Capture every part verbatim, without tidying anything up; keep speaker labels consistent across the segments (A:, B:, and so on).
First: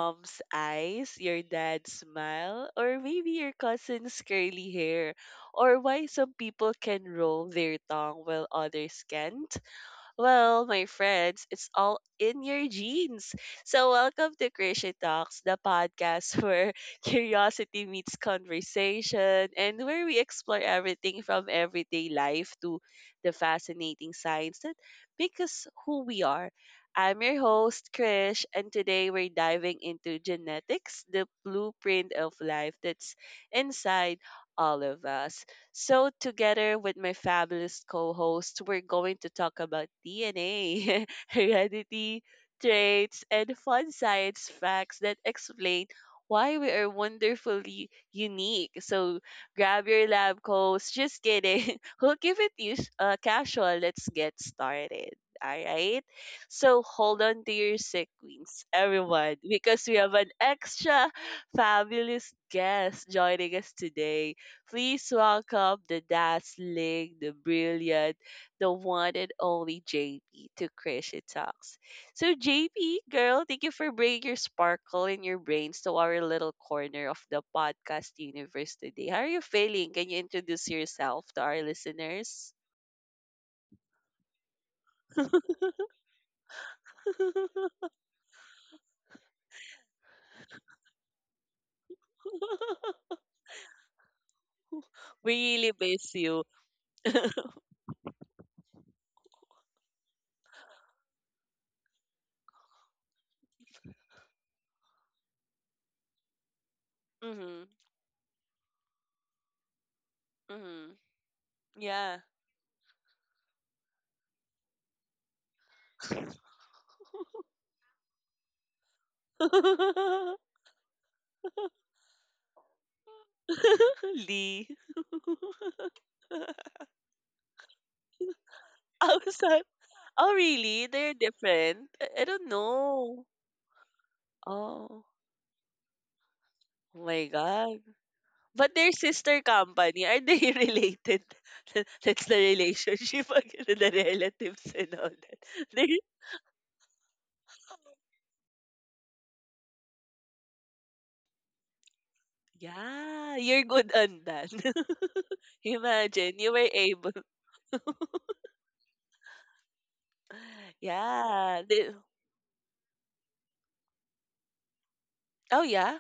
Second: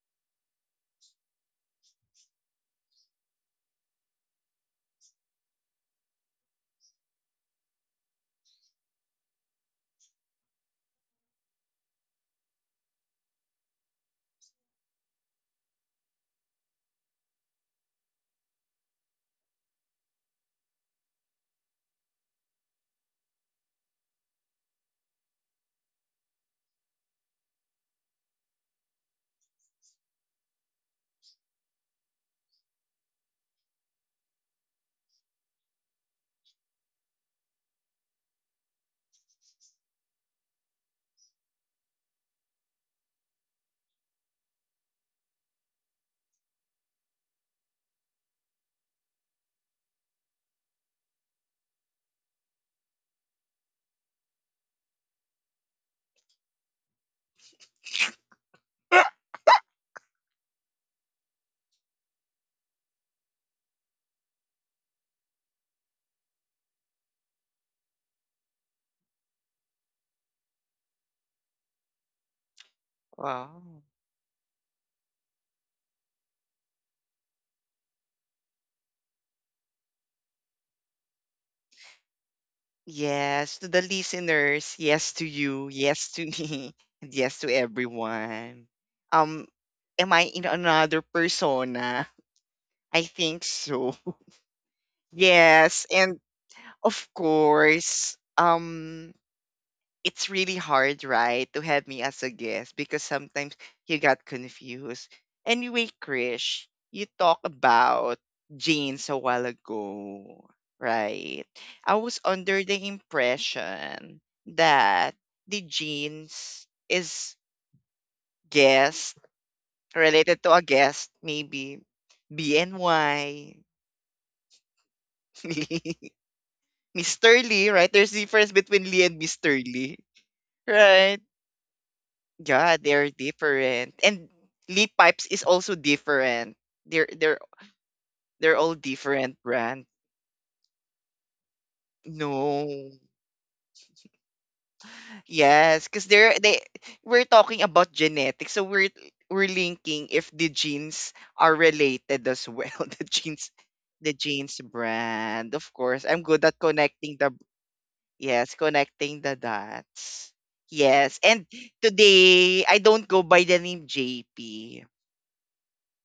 A: mom's eyes, your dad's smile, or maybe your cousin's curly hair? Or why some people can roll their tongue while others can't? Well, my friends, it's all in your genes. So, welcome to Creation Talks, the podcast where curiosity meets conversation and where we explore everything from everyday life to the fascinating science that make us who we are. I'm your host, Krish, and today we're diving into genetics, the blueprint of life that's inside all of us. So, together with my fabulous co host, we're going to talk about D N A, heredity, traits, and fun science facts that explain why we are wonderfully unique. So, grab your lab coats. Just kidding. we'll keep it us- uh, casual. Let's get started. All right. So, hold on to your sick queens, everyone, because we have an extra fabulous guest joining us today. Please welcome the dazzling, the brilliant, the one and only J P to Christian Talks. So, J P, girl, thank you
B: Wow.
A: for bringing your sparkle and your brains to our little corner of the podcast universe today. How are you feeling? Can you introduce yourself to our listeners?
B: Yes, to the listeners, yes to you, yes to me, and yes to everyone. Um, am I in another persona? I think so.
A: We really
B: Yes,
A: miss
B: and
A: you.
B: of course, um it's really hard, right, to have me as a guest because sometimes you got confused. Anyway, Krish, you talk
A: Mm-hmm.
B: about jeans a while ago,
A: Mm-hmm.
B: right? I was
A: Yeah.
B: under the impression that the jeans is guest related to a guest, maybe B N Y.
A: Lee.
B: mister Lee, right? There's difference between Lee and
A: I was
B: mister
A: like,
B: Lee.
A: "Oh, really? They're
B: Right.
A: different? I I don't
B: Yeah, they're
A: know."
B: different. And Lee
A: Oh.
B: Pipes is also different. They're
A: Oh my
B: they're
A: God.
B: they're all
A: But they're
B: different
A: sister
B: brand.
A: company, are they related? That's the
B: No.
A: relationship, again, the relatives and all that.
B: Yes,
A: They,
B: because they're they we're talking about genetics, so we're we're linking if the genes are related as well. The
A: yeah,
B: genes
A: you're good
B: the
A: on that.
B: genes brand. Of course. I'm
A: Imagine
B: good
A: you
B: at
A: were able.
B: connecting the yes, connecting the dots. Yes. And
A: Yeah. They-
B: today I don't go by the name J P.
A: oh, yeah.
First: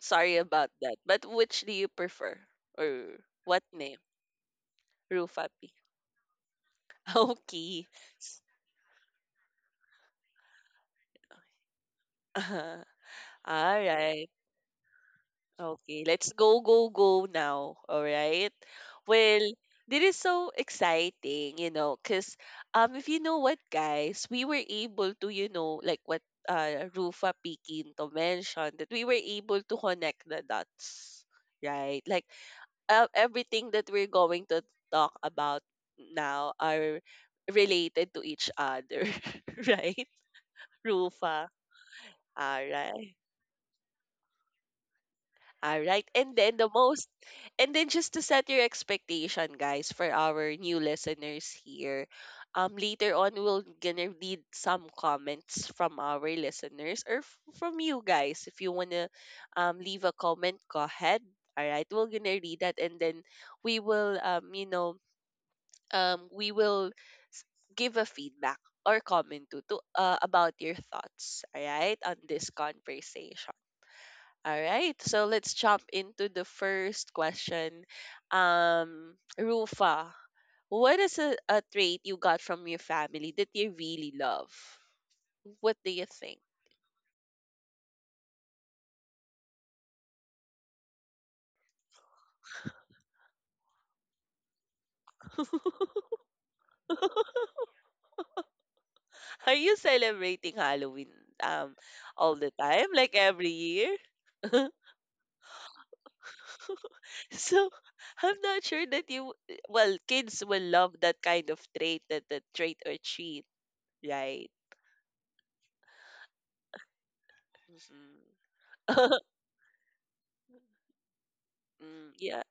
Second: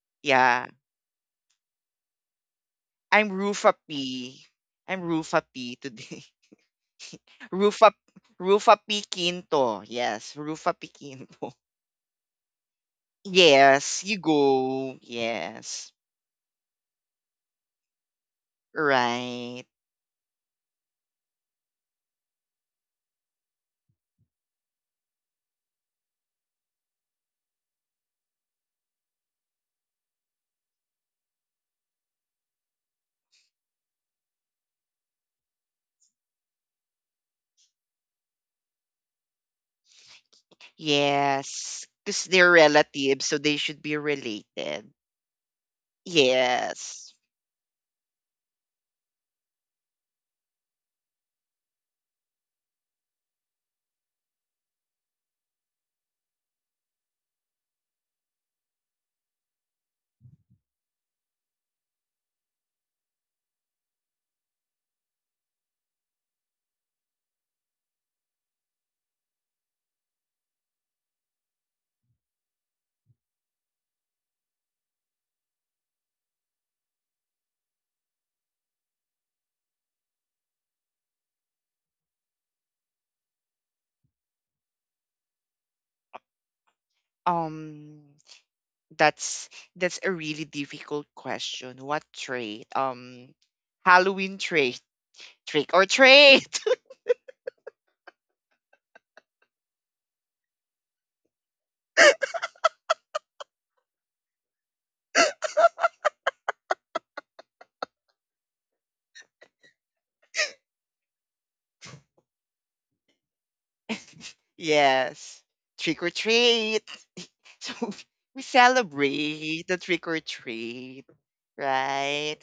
A: Sorry
B: Yeah,
A: about that. But which do you prefer? Or
B: I'm
A: what
B: Rufa
A: name?
B: P. I'm Rufa
A: Rufapi.
B: P today.
A: Okay.
B: Rufa Rufa P Quinto. Yes, Rufa P Quinto.
A: All
B: Yes, you
A: right.
B: go. Yes.
A: Okay, let's go, go, go now. All right. Well,
B: Right.
A: this is so exciting, you know, because um, if you know what, guys, we were able to, you know, like what uh, Rufa Piquinto mentioned, that we were able to connect the dots, right? Like uh, everything that we're going to talk about now are related to each other, right? Rufa.
B: Yes. Because they're
A: All right.
B: relatives, so they should be related.
A: All right. And then the most
B: Yes.
A: and then just to set your expectation, guys, for our new listeners here, um, later on we'll gonna read some comments from our listeners or f- from you guys. If you wanna um leave a comment, go ahead. All right, we're gonna read that, and then we will um, you know, um, we will give a feedback or comment to, to uh, about your thoughts. All right, on this conversation. All right, so let's jump into the first question. Um, Rufa, what is a, a trait you got from your family that you really love? What do you think?
B: Um that's that's a really difficult question. What trait? Um Halloween trait. Trick or trait.
A: Are you celebrating Halloween um all the time, like every year? so I'm not sure that you well, kids will love that kind of trait, that the trait or treat, right?
B: yes. Trick or treat. So
A: Mhm.
B: we celebrate the trick or treat,
A: Mm,
B: right?
A: yeah.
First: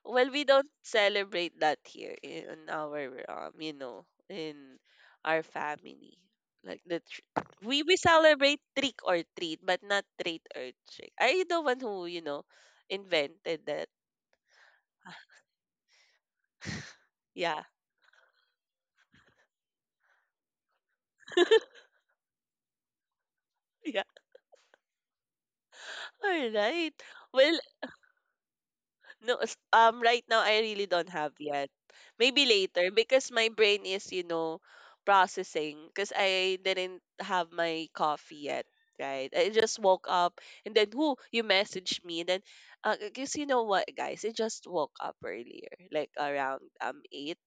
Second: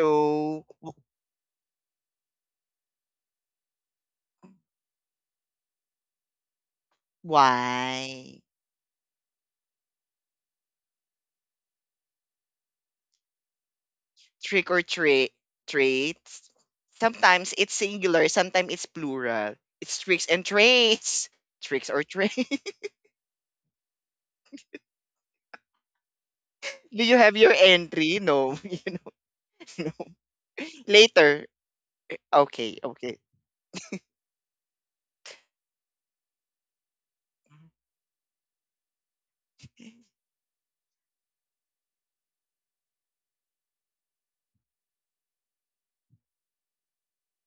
A: Well, we don't celebrate that here in our um you know, in our family like the tr- we we
B: why
A: celebrate trick or treat but not treat or trick. Are you the one who, you know, invented that?
B: trick or treat treats? Sometimes
A: Yeah.
B: it's singular, sometimes it's plural. It's tricks and traits. Tricks or traits.
A: Yeah. All right.
B: Do you have your
A: Well,
B: entry? No.
A: no, s-
B: You know, no.
A: um, right now I really don't have
B: Later.
A: yet. Maybe
B: Okay,
A: later
B: okay.
A: because my brain is, you know, processing because I didn't have my coffee yet, right? I just woke up and then who you messaged me and then, uh, because you know what guys, I just woke up earlier, like around um eight.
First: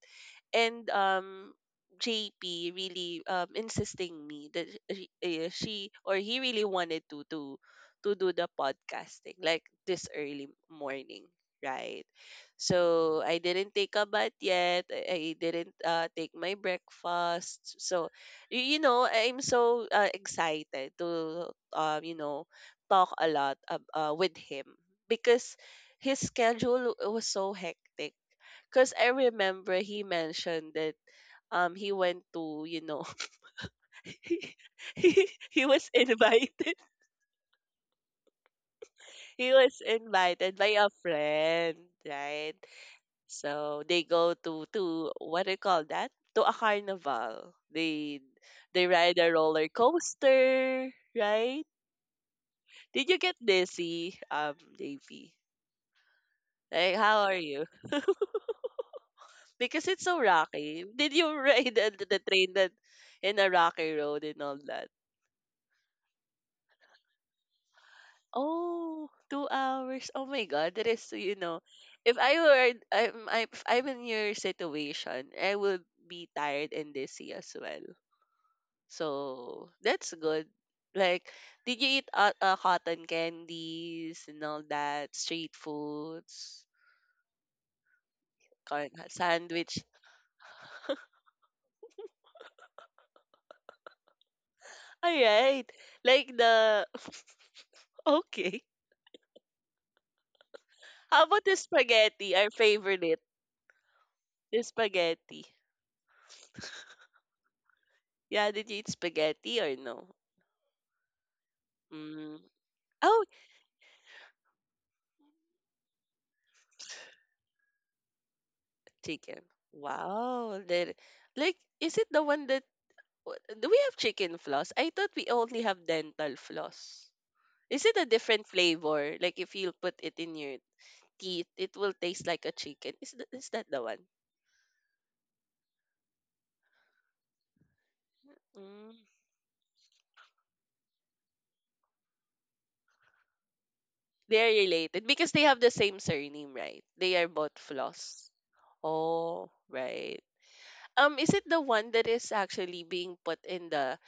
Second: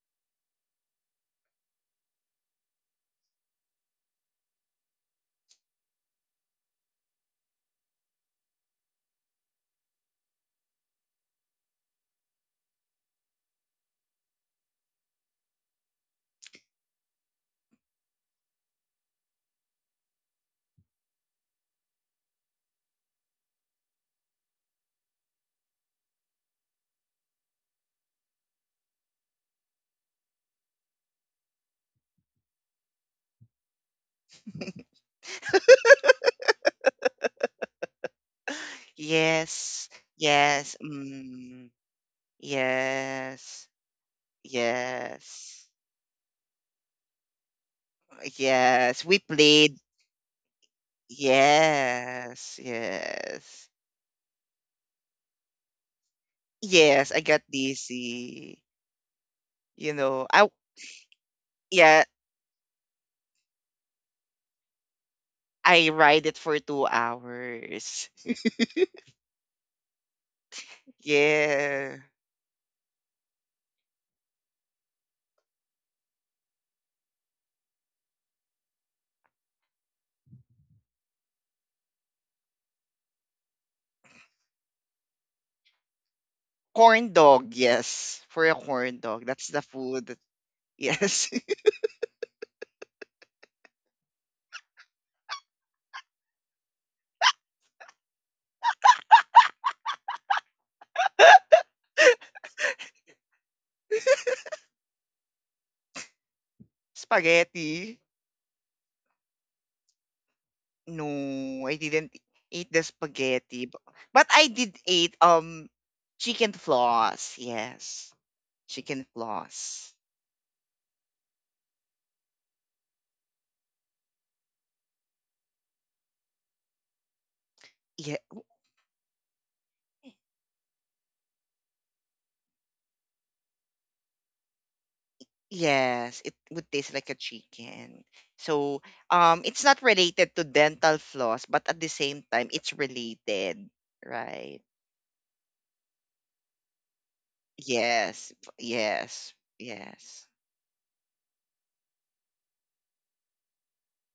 A: And um J P really um insisting me that she, eh, she or he really wanted to to to do the podcasting like this early morning, right? So I didn't take a bath yet. I I didn't, uh, take my breakfast. So y- you know, I'm so uh, excited to, um, you know, talk a lot ab- uh, with him because his schedule was so hectic. Because I remember he mentioned that um he went to, you know, he, he was invited. He was
B: Yes.
A: invited by
B: Yes.
A: a
B: Mm,
A: friend, right?
B: yes.
A: So they go to to what do you
B: Yes.
A: call that? To a carnival. They they
B: Yes.
A: ride
B: We
A: a roller
B: played
A: coaster, right?
B: yes,
A: Did you get
B: yes.
A: dizzy, um, Davy? Like,
B: Yes,
A: how
B: I
A: are
B: got
A: you?
B: dizzy.
A: Because
B: You
A: it's so
B: know, I
A: rocky. Did you ride the,
B: yeah,
A: the train that in a rocky road and all that?
B: I ride it for two hours.
A: Oh, two hours. Oh my God, that is, you know,
B: Yeah.
A: if I were, I'm, I'm, if I'm in your situation, I would be tired and dizzy as well. So that's good. Like, did you eat uh, uh, cotton candies and all that, street foods,
B: Corn dog, yes. For a
A: corn
B: corn dog. That's the
A: sandwich?
B: food. Yes.
A: All right. Like the, okay. How about the spaghetti, our favorite? The spaghetti.
B: Spaghetti.
A: Yeah, did you eat spaghetti or no?
B: No, I didn't
A: Mm.
B: eat the
A: Oh,
B: spaghetti. bu- But I did eat um chicken floss, yes. Chicken
A: chicken.
B: floss.
A: Wow. That, like, is it the one that w- do we have chicken floss? I thought we only have dental floss. Is it a
B: Yeah.
A: different flavor? Like if you put it in your teeth, it will taste like a chicken. Is th- is that the one?
B: Yes, it would taste like a chicken. So,
A: Mm.
B: um, it's not related to dental floss, but at the same time, it's related,
A: They
B: right?
A: are related because they have the same surname, right? They are both
B: Yes,
A: floss.
B: f- yes,
A: Oh,
B: yes,
A: right. Um, is it the one that is actually being put in the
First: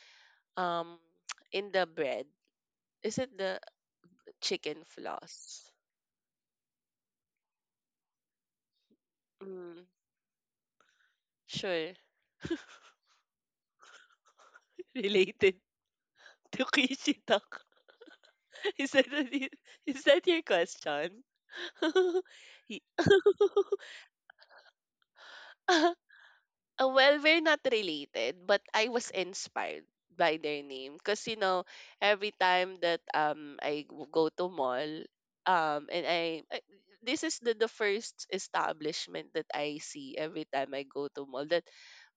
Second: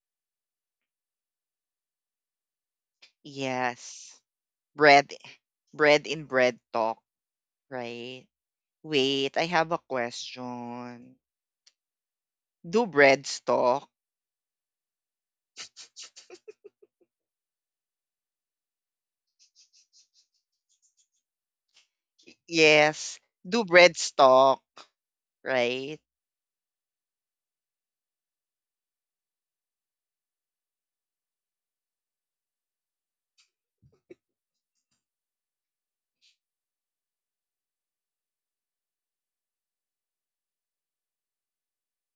A: um in the bread? Is it the
B: yes.
A: chicken
B: Bread,
A: floss?
B: bread in bread talk, right? Wait, I have a
A: Mm.
B: question.
A: Sure.
B: Do breads talk?
A: Related to Kishi talk. Is that, what is that your question? Y-
B: Yes. Do breads talk, right?
A: Uh, well, we're not related, but I was inspired by their name because, you know, every time that um I w- go to mall um and I I- this is the the first establishment that I see every time I go to mall that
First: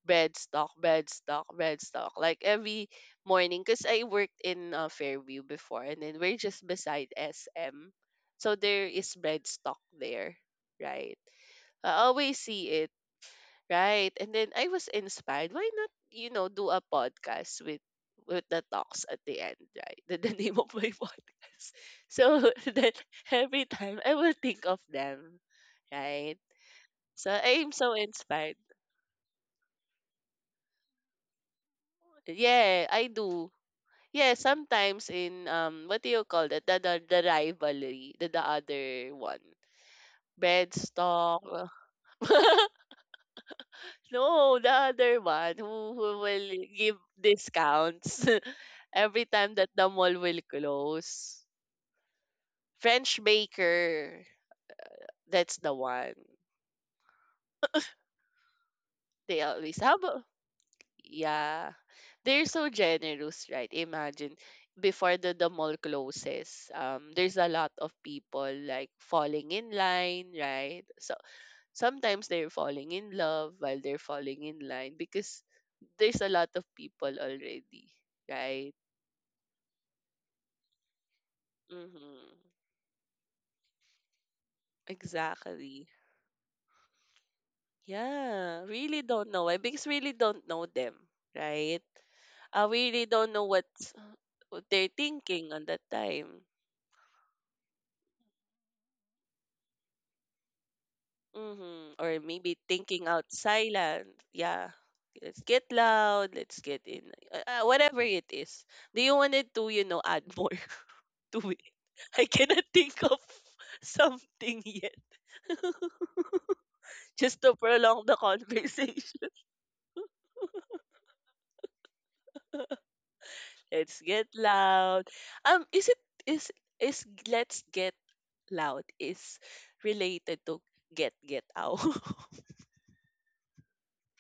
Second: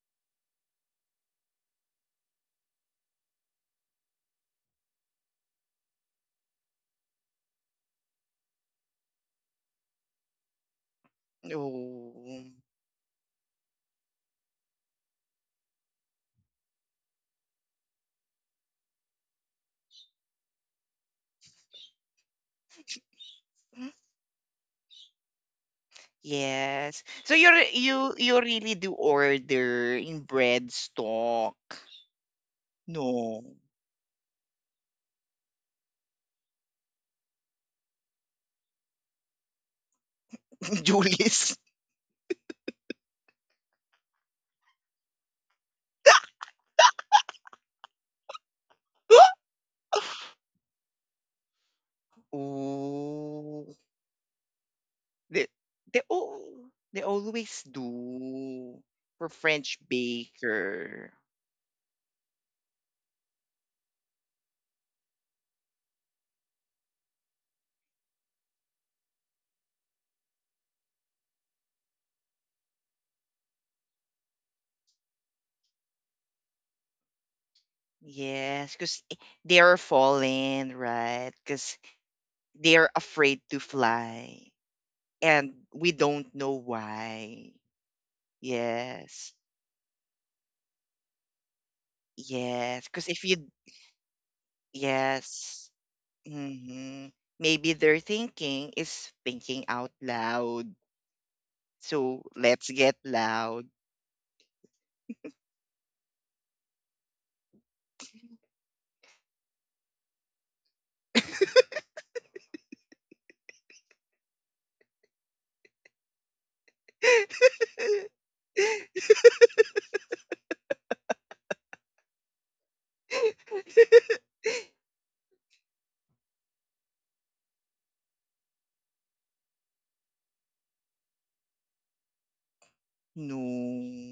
A: bread stock, bread stock, bread stock. Like every morning, because I worked in uh, Fairview before, and then we're just beside S M, so there is bread stock there, right?
B: No.
A: I always see it, right? And then I was inspired. Why not, you know, do a podcast with with the talks at the end, right? The, the name of my podcast. So then every time I will think of them, right?
B: Yes.
A: So
B: So you
A: I'm
B: re-
A: so
B: you you
A: inspired.
B: really do order in bread stock.
A: Yeah, I
B: No.
A: do. Yeah, sometimes in um what do you call that? The the, the rivalry, the, the other one.
B: Julius?
A: Bedstock. No, the other one who, who will give discounts every time that the mall will close. French
B: Oh,
A: Baker,
B: They
A: that's the
B: they
A: one.
B: oh, they always do for
A: They always
B: French
A: have a-
B: baker.
A: yeah. They're so generous, right? Imagine before the, the mall closes, um, there's a lot of people like falling in line, right? So sometimes they're falling in love while they're falling in line because there's a lot of people already, right?
B: Yes, because they are falling, right? Because
A: Mm-hmm.
B: they are afraid to fly. And
A: Exactly.
B: we don't know why.
A: Yeah, really don't
B: Yes.
A: know why because really don't know them, right? I
B: Yes.
A: really
B: Because if
A: don't know
B: you,
A: what's, what they're thinking on
B: yes.
A: that time.
B: hmm Maybe their thinking is thinking out loud.
A: Mm-hmm. Or
B: So
A: maybe
B: let's get
A: thinking out
B: loud.
A: silent. Yeah. Let's get loud. Let's get in. Uh, uh, whatever it is. Do you wanted to, you know, add more to I cannot think of something yet just to prolong the conversation. Let's get loud. Um, is it is is let's get loud is related to get get out?
B: No,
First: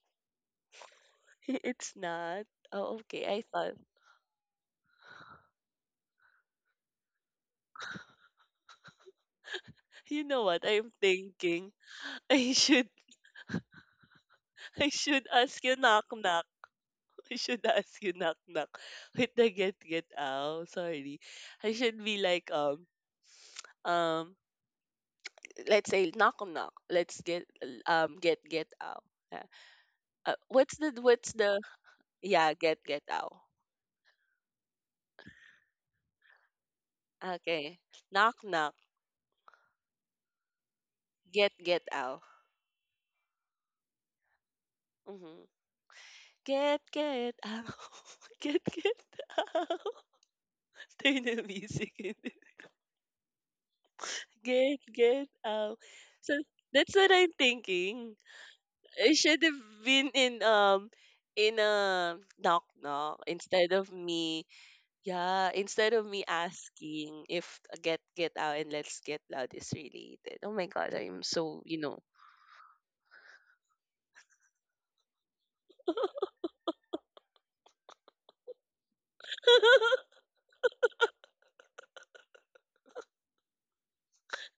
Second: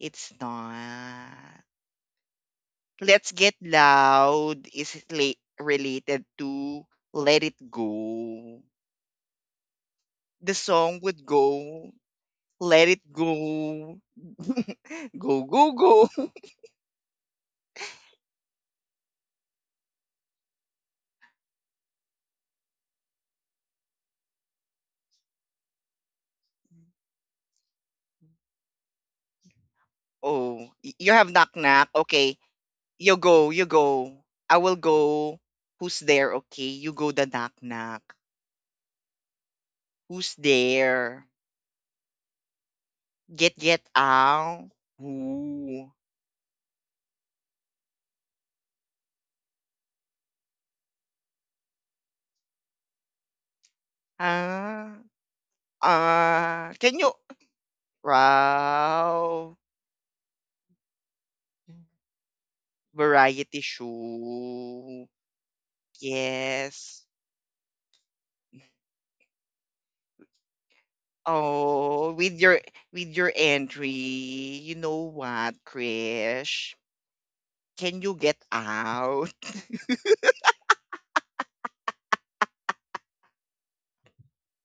B: it's not.
A: It's not. Oh, okay.
B: Let's
A: I
B: get
A: thought.
B: loud is la- related to Let It Go.
A: You know
B: The
A: what? I'm
B: song would
A: thinking.
B: go,
A: I
B: Let
A: should
B: It Go.
A: I should
B: go,
A: ask
B: go,
A: you
B: go.
A: knock knock. I should ask you knock knock with the get get out. Sorry. I should be like um um let's say knock on knock, let's get um get get out, uh, uh,
B: Oh,
A: what's
B: y-
A: the
B: you have
A: what's
B: knock
A: the
B: knock. Okay.
A: yeah get get
B: You
A: out.
B: go, you go. I will go. Who's there? Okay, you go the knock
A: Okay,
B: knock.
A: knock knock.
B: Who's there?
A: get get out.
B: Get get out.
A: Mm-hmm.
B: Who?
A: get get out. get get out. Turn the music in. get
B: Ah.
A: get out. So
B: Ah. Can
A: that's
B: you
A: what I'm thinking. I should
B: wow.
A: have been in um in a knock knock
B: Variety
A: instead of me.
B: show.
A: Yeah, instead of me
B: Yes.
A: asking if, uh, Get Get Out and Let's Get Loud is related. Oh my god, I'm so, you know.
B: Oh, with your with your entry, you know what, Krish? Can you get out?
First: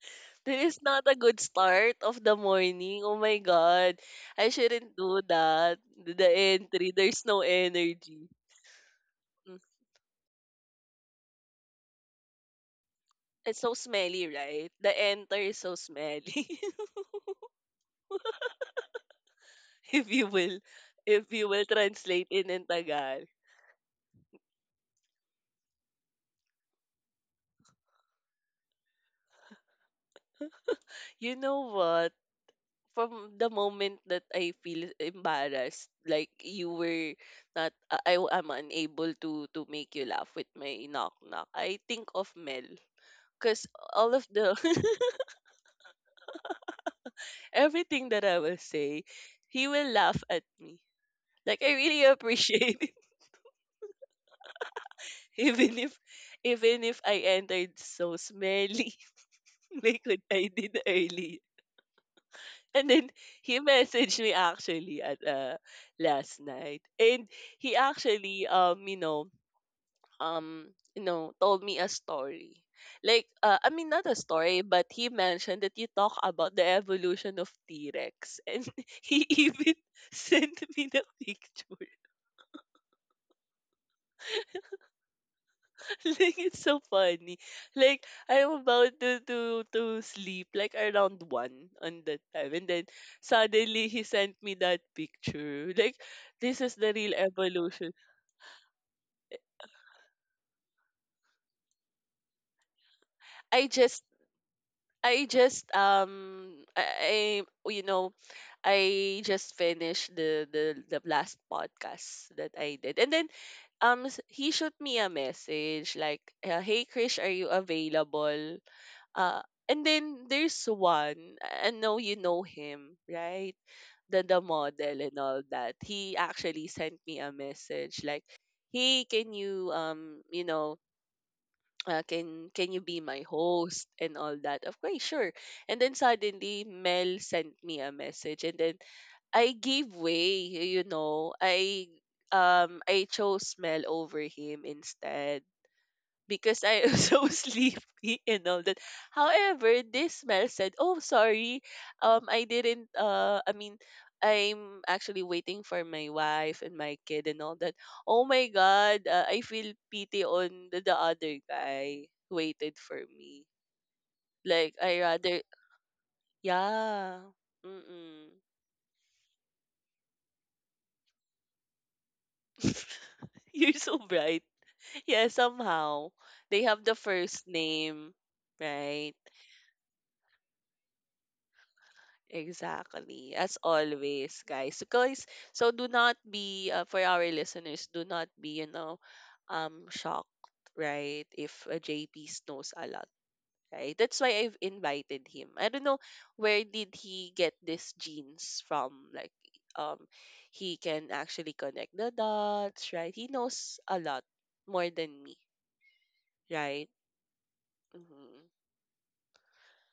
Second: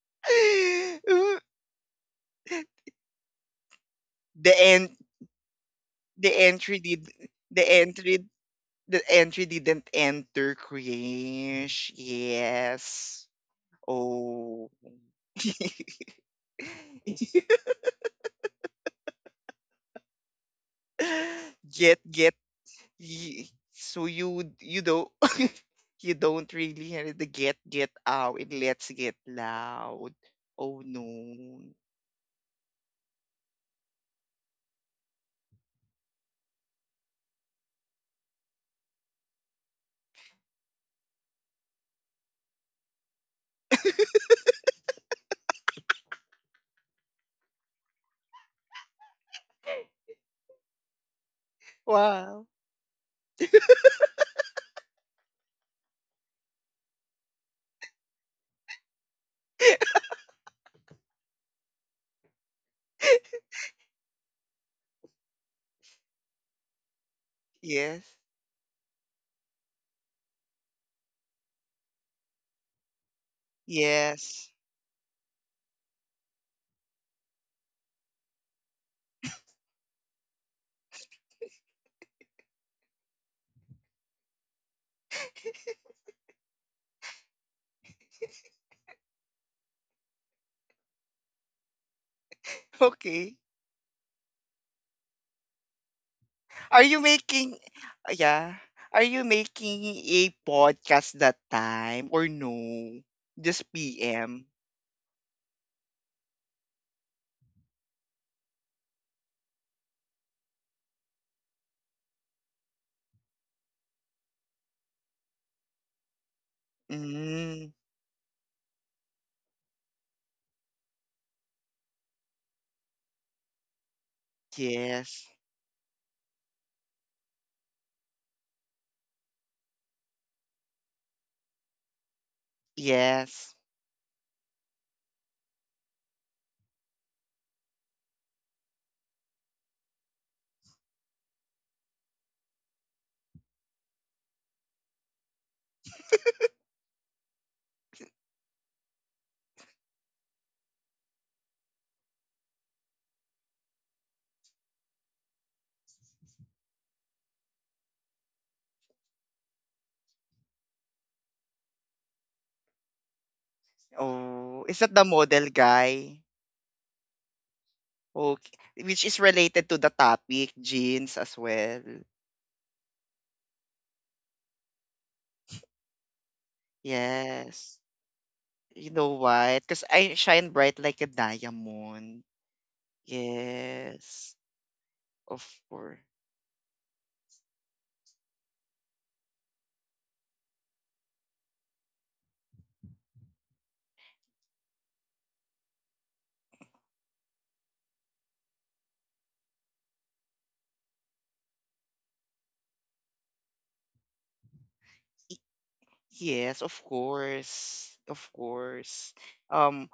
A: This is not a good
B: the
A: start of the morning. Oh my god. I shouldn't
B: end
A: do that. The the
B: the entry
A: entry,
B: did
A: there's no
B: the entry
A: energy.
B: the entry
A: Mm.
B: didn't enter cringe. Yes.
A: It's so smelly,
B: Oh.
A: right? The enter is so smelly. if you will if you will
B: get
A: translate
B: get
A: it in Tagalog.
B: ye- so you you don't you don't really hear the get get out and let's get loud. Oh
A: You
B: no.
A: know what? From the moment that I feel embarrassed, like you were not, uh, I am unable to to make you laugh with my knock knock, I think of Mel, cause all of the everything that I will say, he will laugh at me. Like I really
B: Wow.
A: appreciate it, even if even if I entered so smelly, like what I did early. And then he messaged me actually at, uh, last night, and he
B: Yes.
A: actually um you know um, you know, told me a story. Like, uh, I mean, not a
B: Yes.
A: story, but he mentioned that you talk about the evolution of T Rex. And he even sent me the picture. Like, it's so funny. Like, I'm about to, to, to sleep, like around one on that time. And then
B: Okay.
A: suddenly he sent me that picture. Like, this is
B: Are
A: the
B: you
A: real
B: making
A: evolution.
B: uh, yeah. Are you making a podcast that time or no? Just
A: I just
B: P M.
A: I just um I, I you know I just finished the the the last podcast that I did. And then um s- he shoot me a message like, uh, "Hey Krish, are you
B: Mm,
A: available?" Uh and then there's one, I know you know him, right? The the model and
B: yes.
A: all that. He actually sent me a message like, "Hey, can you um, you know, uh, can can you be my
B: Yes.
A: host and all that?" Of course, sure. And then suddenly Mel sent me a message and then I gave way, you know. I um I chose Mel over him instead because I was so sleepy and all that. However, this Mel said, "Oh, sorry. Um I didn't uh I mean, I'm actually waiting for my wife and my kid and all that. Oh my god, uh, I feel pity on the, the other guy who waited for me.
B: Oh,
A: Like
B: is that the
A: I rather
B: model guy?
A: yeah. Mm.
B: Okay. Which is related to the topic, jeans as well.
A: You're so bright. Yeah, somehow. They have the first
B: Yes.
A: name,
B: You
A: right?
B: know why? Because I shine bright like a diamond.
A: Exactly. As
B: Yes.
A: always, guys. So guys,
B: Of
A: so do
B: course.
A: not be uh, for our listeners, do not be, you know, um shocked, right? If uh, J P knows a lot, right? That's why I've invited him. I don't know where did he get these genes from like um he can actually connect the dots, right? He knows a lot more than me,
B: Yes, of
A: right?
B: course. Of course. Um,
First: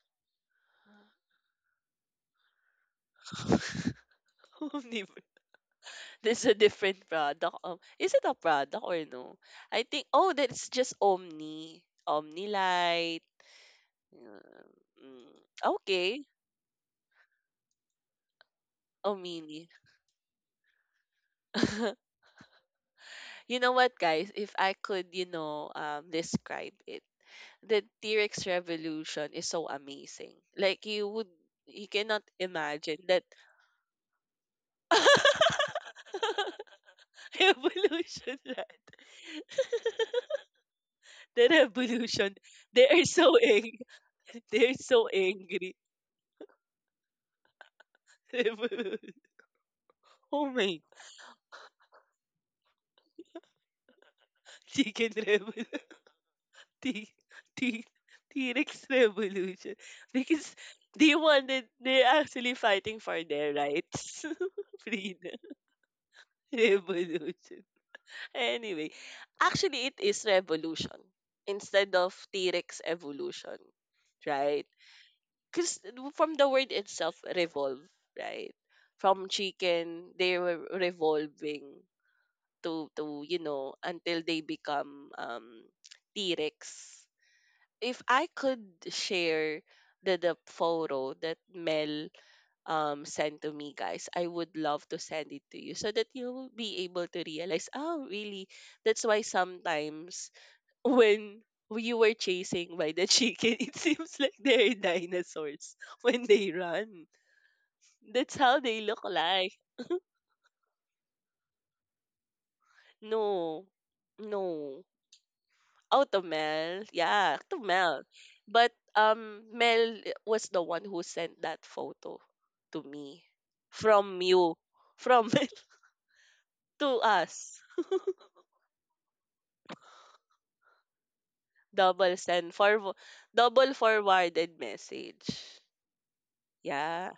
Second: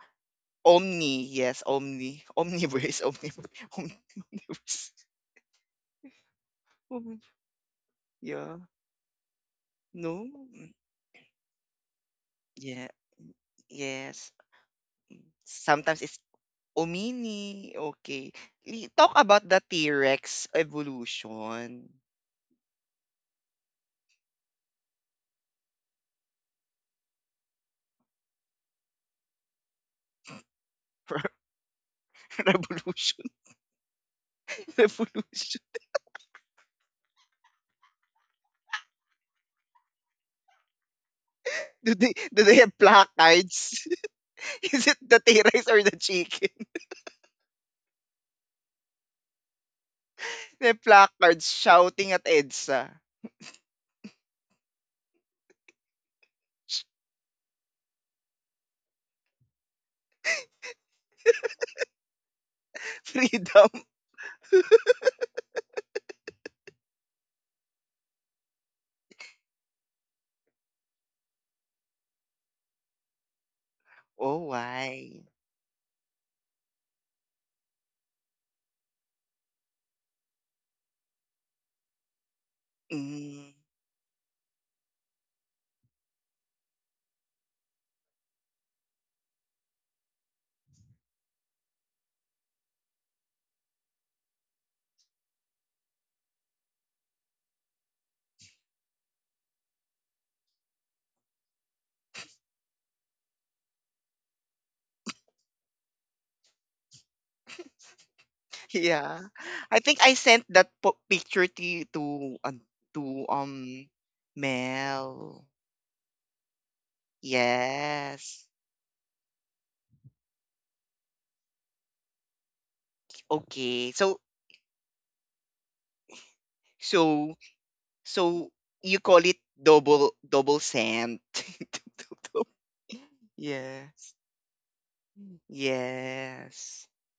A: Mhm.
B: Omni, yes, Omni. Omniverse, Omniverse, Omni- Omniverse.
A: Nib- There's a different
B: Om-
A: product. Um, is it a
B: Yeah,
A: product or no? I think
B: no?
A: oh that's
B: Mm,
A: just Omni. Omni
B: yeah,
A: Light.
B: yes.
A: Uh, Mm,
B: Sometimes it's
A: Okay.
B: Omini. Okay. Li- Talk about the
A: Omni.
B: T-Rex evolution.
A: You know what guys, if I could, you know, um describe it. The T-Rex revolution is so amazing. Like you would you cannot imagine
B: Revolution.
A: that
B: Revolution.
A: evolution that the
B: Do they,
A: revolution
B: do they have
A: they are so angry.
B: placards?
A: They're
B: Is it
A: so
B: the T-Rex
A: angry.
B: or the chicken?
A: Rebel. Oh
B: They
A: my,
B: have placards shouting at EDSA.
A: chicken revolution, t- t- T-Rex revolution. Because they wanted, they're actually fighting for their
B: Freedom.
A: rights. Freedom, revolution. Anyway, actually it is revolution instead of T-Rex evolution,
B: Oh,
A: right?
B: why?
A: Because from the word itself, revolve, right? From chicken, they were revolving to to you
B: Mm.
A: know until they become um T-Rex. If I could share the the photo that Mel um sent to me guys, I would love to send it to you so that you'll be able to realize oh really that's why sometimes when you were chasing by the chicken, it seems like they're dinosaurs when they run. That's how they look
B: Yeah.
A: like.
B: I think I sent that po- picture to you- to um, to
A: No.
B: um
A: No.
B: Mel.
A: Oh, to Mel. Yeah, to Mel.
B: Yes.
A: But um Mel was the one who sent that photo to me
B: Okay. So
A: from you, from to
B: so
A: us.
B: so you call it double double sent.
A: Double send for double
B: Yes.
A: forwarded message.
B: Yes.
A: Yeah.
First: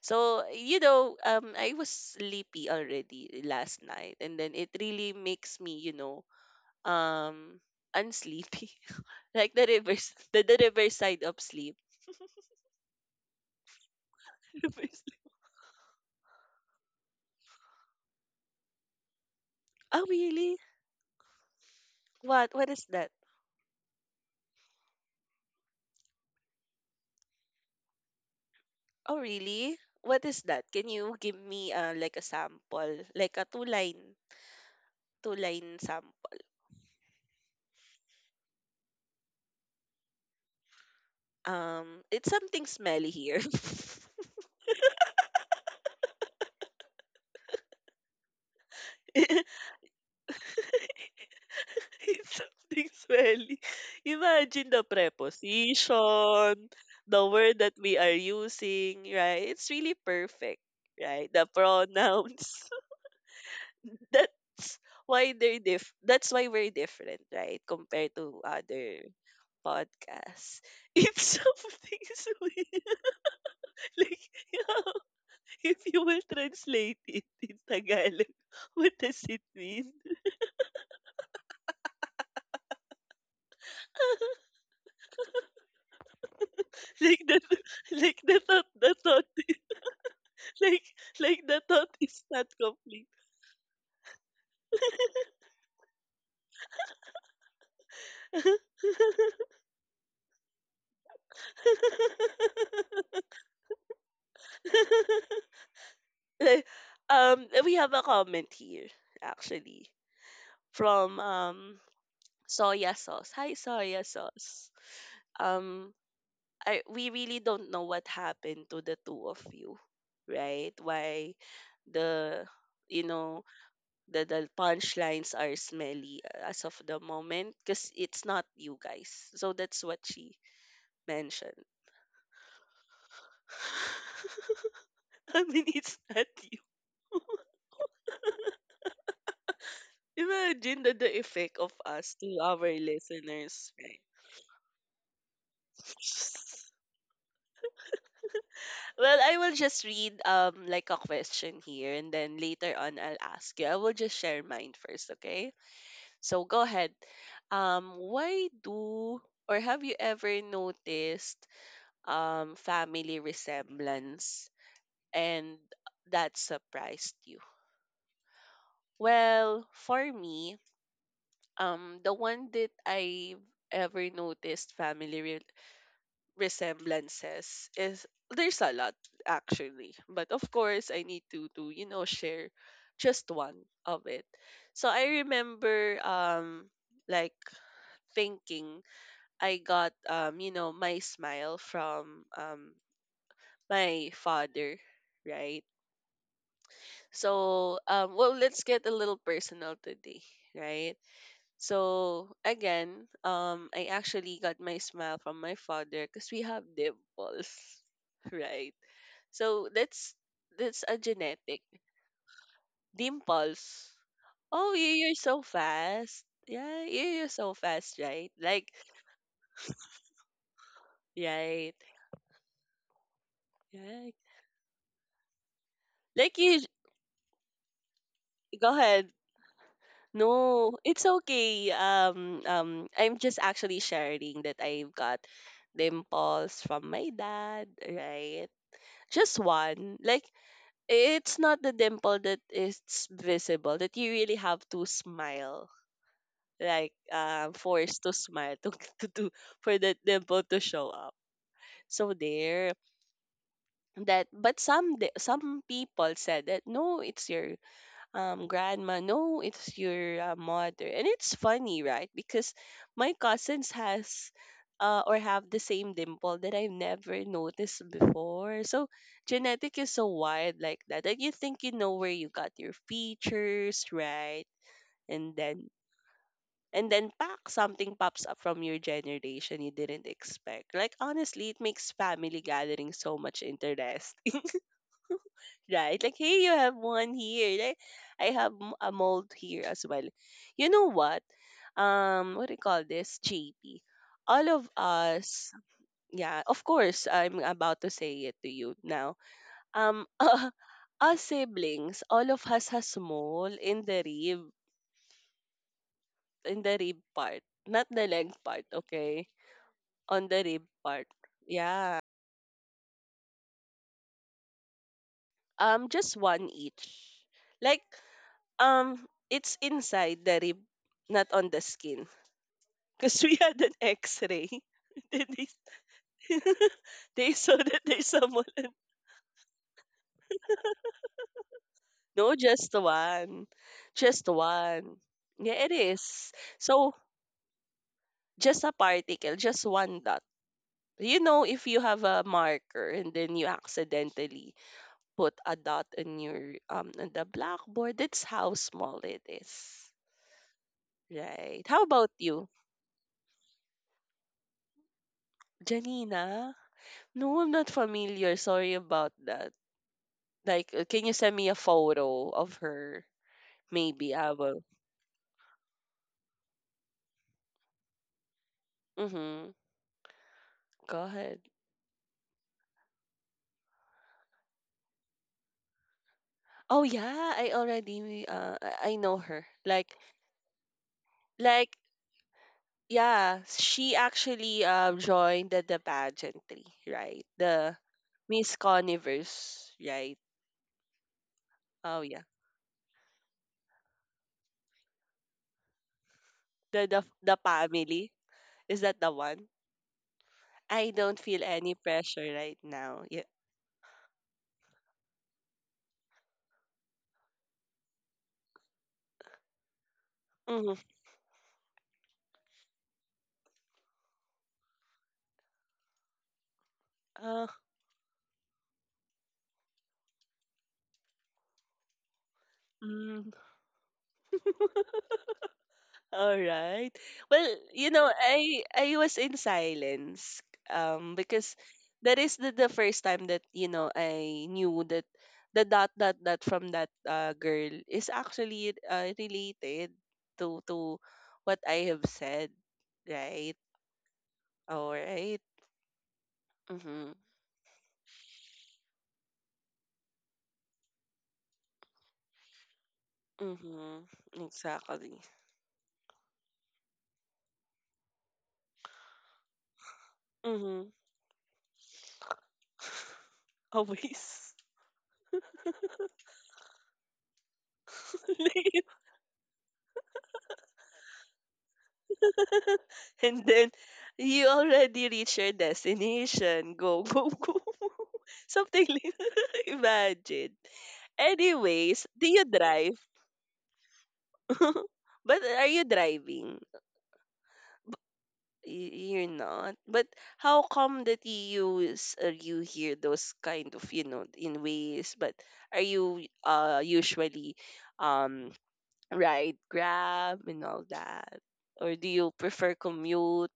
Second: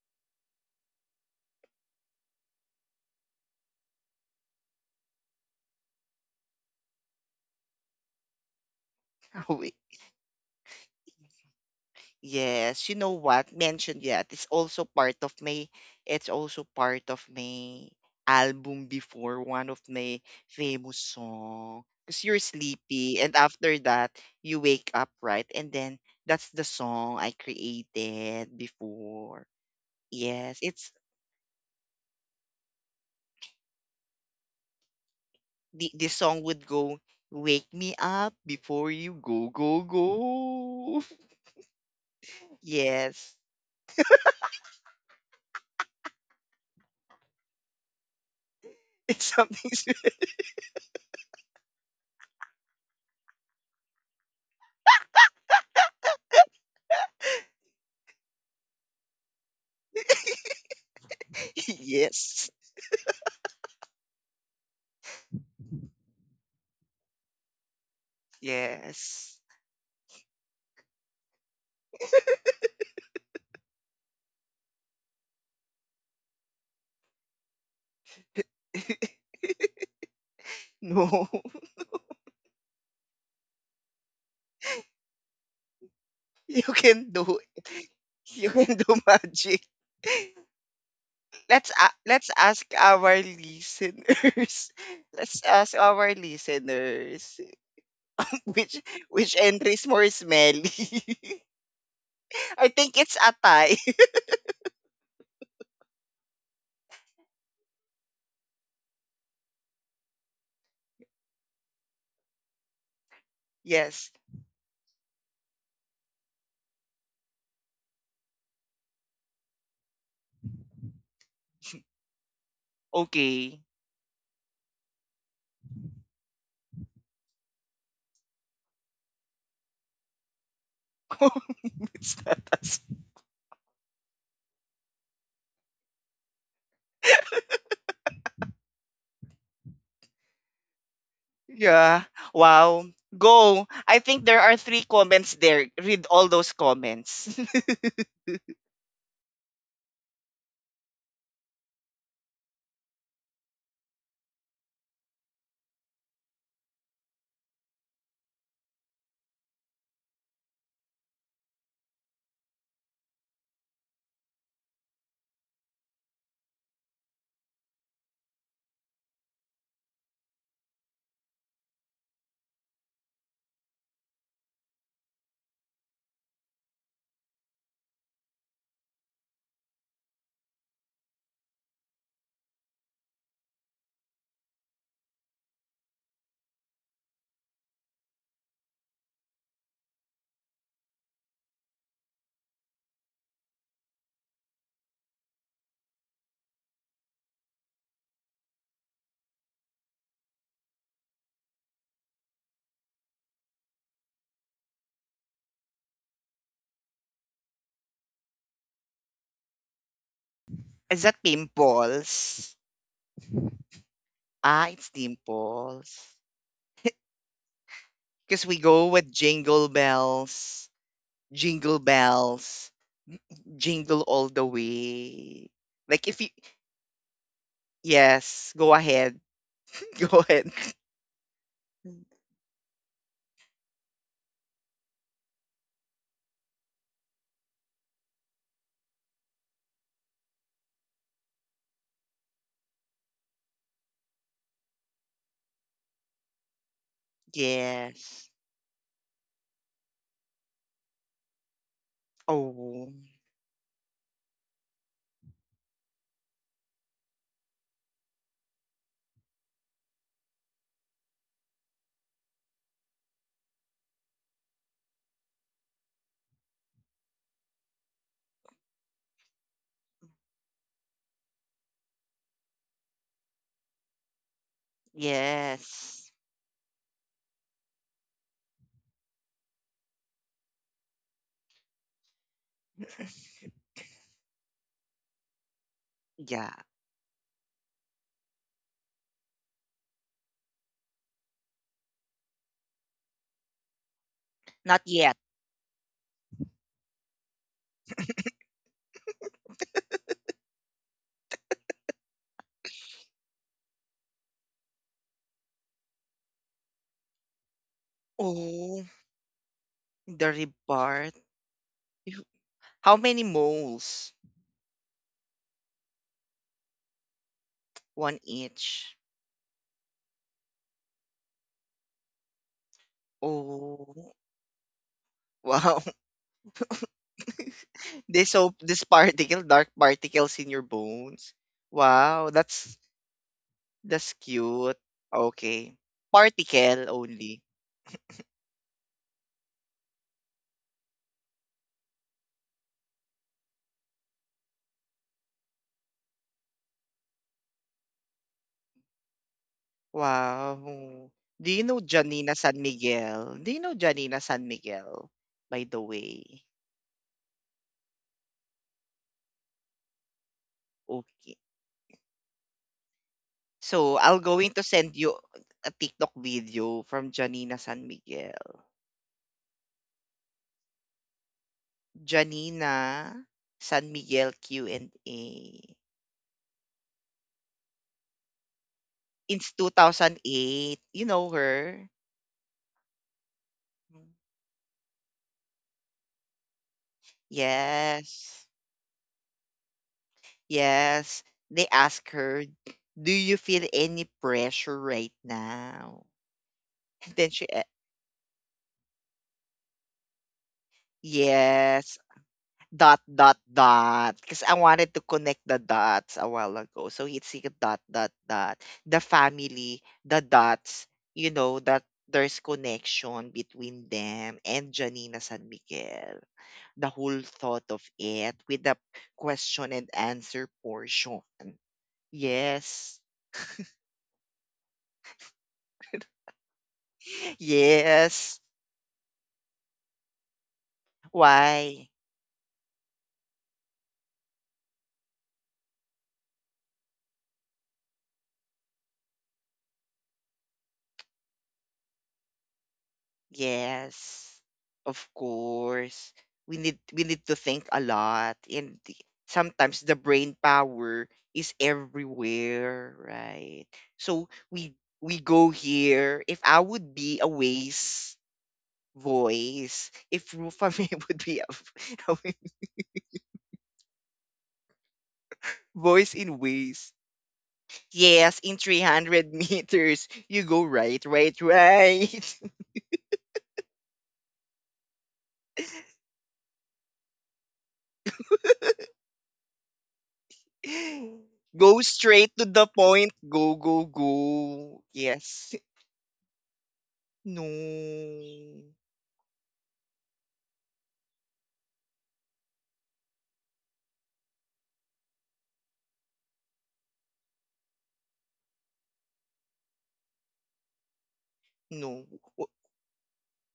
A: So, you know, um I was sleepy already last night and then it really makes me, you know, um unsleepy. Like the reverse the, the reverse side of sleep.
B: Yes, you know what? Mentioned yet. It's also
A: Reverse.
B: part of my it's also part of my album before one of
A: Oh,
B: my
A: really?
B: famous song. Because you're
A: What what is that?
B: sleepy and after that you wake up, right? And then that's the song I created
A: Oh,
B: before.
A: really? What is
B: Yes,
A: that? Can
B: it's
A: you give me uh like a sample? Like a two line two line
B: the the
A: sample.
B: song would go wake me up before you go go go.
A: Um, it's something smelly
B: Yes.
A: here.
B: It's something
A: It's something smelly. Imagine the preposition, the word that we are using, right? It's really perfect, right? The
B: yes.
A: pronouns. That's why they're diff that's why we're different, right? Compared to other
B: Yes.
A: podcast. It's something so weird. Like, yeah, if you will translate it in Tagalog, what does it mean?
B: No, you can
A: Like
B: do
A: the
B: it.
A: like the
B: You
A: thought
B: can do
A: the thought
B: magic.
A: like like the
B: Let's a
A: thought is
B: let's
A: not
B: ask
A: complete.
B: our listeners. Let's ask our listeners which which entry is more smelly. I think it's atay.
A: Eh, um we have a comment here actually from um soya sauce. Hi soya
B: Yes.
A: sauce. Um I We really don't know what happened to the two of you, right? Why the you know
B: Okay.
A: the the punchlines are smelly as of the moment because it's not you guys. So that's what she mentioned.
B: it's not us.
A: I mean, it's not you. Imagine the, the effect of
B: Yeah.
A: us to our
B: Wow. Go.
A: listeners, right?
B: I think there are three comments there. Read all those comments.
A: Well, I will just read um like a question here and then later on I'll ask you. I will just share mine first, okay? So go ahead. Um, why do or Have you ever noticed um, family resemblance and that surprised you? Well, for me, um, the one that I ever noticed family re- resemblances is there's a lot actually, but of course I need to to you know share just one of it. So I remember um like thinking I got um you know my smile from um my father, right? So um well let's get a little personal today, right? So again, um I actually got my smile from my father because we have dimples, right? So that's that's a
B: Is that
A: genetic
B: pimples?
A: dimples.
B: Ah,
A: Oh, you
B: it's
A: you're so
B: dimples.
A: fast. Yeah, you you're so fast, right?
B: Because we
A: Like
B: go with jingle bells,
A: right,
B: jingle bells, jingle
A: yeah.
B: all the way. Like if you,
A: Like you
B: yes,
A: go
B: go
A: ahead.
B: ahead. Go ahead.
A: No, it's okay. Um, um, I'm just actually sharing that I've got dimples from my dad, right? Just one. Like it's not the dimple that is visible, that you really have to smile, like um, forced to
B: Yes.
A: smile to, to to for the dimple to show up. So there
B: Oh,
A: that but some di- some people said that no, it's your um, grandma. No, it's your uh, mother. And it's funny, right? Because my cousins has uh, or have the same dimple that I've never noticed before. So genetic is so wild like that. That you think you know where you got your features, right? And then
B: yes.
A: and then pack something pops up from your generation you didn't expect. Like honestly, it makes family gatherings so much interest right? Like, hey, you
B: Yeah.
A: have one here. Like, I have m- a mold here as well. You know what? Um, what do you call this? J P. All of
B: Not yet.
A: us, yeah, of course, I'm about to say it to you now. Um, uh, us siblings, all of us has mole in the rib, in the rib part, not the leg part,
B: Oh,
A: okay? On
B: the
A: the
B: rib
A: rib part.
B: part.
A: Yeah.
B: You- how many moles?
A: Um, just one each. Like,
B: One each.
A: um, it's inside the rib, not on the skin. Because we had an
B: Oh,
A: X-ray. Then they,
B: wow.
A: they saw that there's
B: this
A: someone.
B: so
A: On-
B: this particle, dark particles in your bones. Wow,
A: No, just
B: that's
A: one,
B: That's
A: just
B: cute.
A: one. Yeah, it
B: Okay.
A: is.
B: Particle
A: So
B: only.
A: just a particle, just one dot. You know, if you have a marker and then you accidentally put a dot in your um on the blackboard, that's how small it is.
B: Wow. Do
A: Right.
B: you know
A: How about
B: Janina
A: you,
B: San Miguel? Do you know Janina San Miguel? By the way.
A: Janina? No, I'm not familiar. Sorry about that. Like, uh, can you send
B: Okay.
A: me a photo of her?
B: So
A: Maybe
B: I'll
A: I
B: going
A: will.
B: to send you a TikTok video from Janina San Miguel.
A: Mm-hmm. Go ahead.
B: Janina San Miguel Q and A.
A: Oh yeah, I already uh I I know her.
B: It's
A: Like
B: two thousand eight. You know
A: like
B: her?
A: yeah, she actually uh joined the, the pageantry, right? The
B: Yes.
A: Miss Coniverse, right?
B: Yes, they
A: Oh
B: ask
A: yeah.
B: her, "Do you feel any pressure right now?"
A: The the
B: then
A: the
B: she, a-
A: family. Is that the one? I don't feel any
B: yes,
A: pressure right
B: dot
A: now. Yeah.
B: dot dot. Because I wanted to connect the dots a while ago, so it's like a dot dot dot. The family, the
A: Mm-hmm.
B: dots. You know that there's connection between them and Janina San Miguel. The whole
A: Uh,
B: thought of it with the question and answer portion. Yes.
A: mm, Alright. Well, you know,
B: Yes.
A: I I was in silence um because
B: Why?
A: that is the, the first time that you know I knew that the dot dot dot from that uh, girl is actually uh, related to to what I have said, right?
B: Yes. Of
A: Alright.
B: course. We need we
A: Mhm.
B: need to think a lot and the- sometimes the brain power is everywhere, right?
A: Mhm.
B: So we we
A: Exactly.
B: go here. If I would be a waste voice, if Rufa May
A: Mhm.
B: would be a, a
A: Always.
B: voice in waste. Yes, in three hundred meters, you go right, right, right.
A: And then you already reach your destination. Go, go, go. Something like imagine.
B: Go
A: Anyways, do
B: straight to
A: you
B: the
A: drive?
B: point. Go, go, go.
A: But
B: Yes.
A: are you driving?
B: No.
A: Y- You're not. But how come that you use uh, you hear those kind of you know in ways? But are you uh usually um ride Grab and all that, or
B: No.
A: do you
B: W-
A: prefer commute?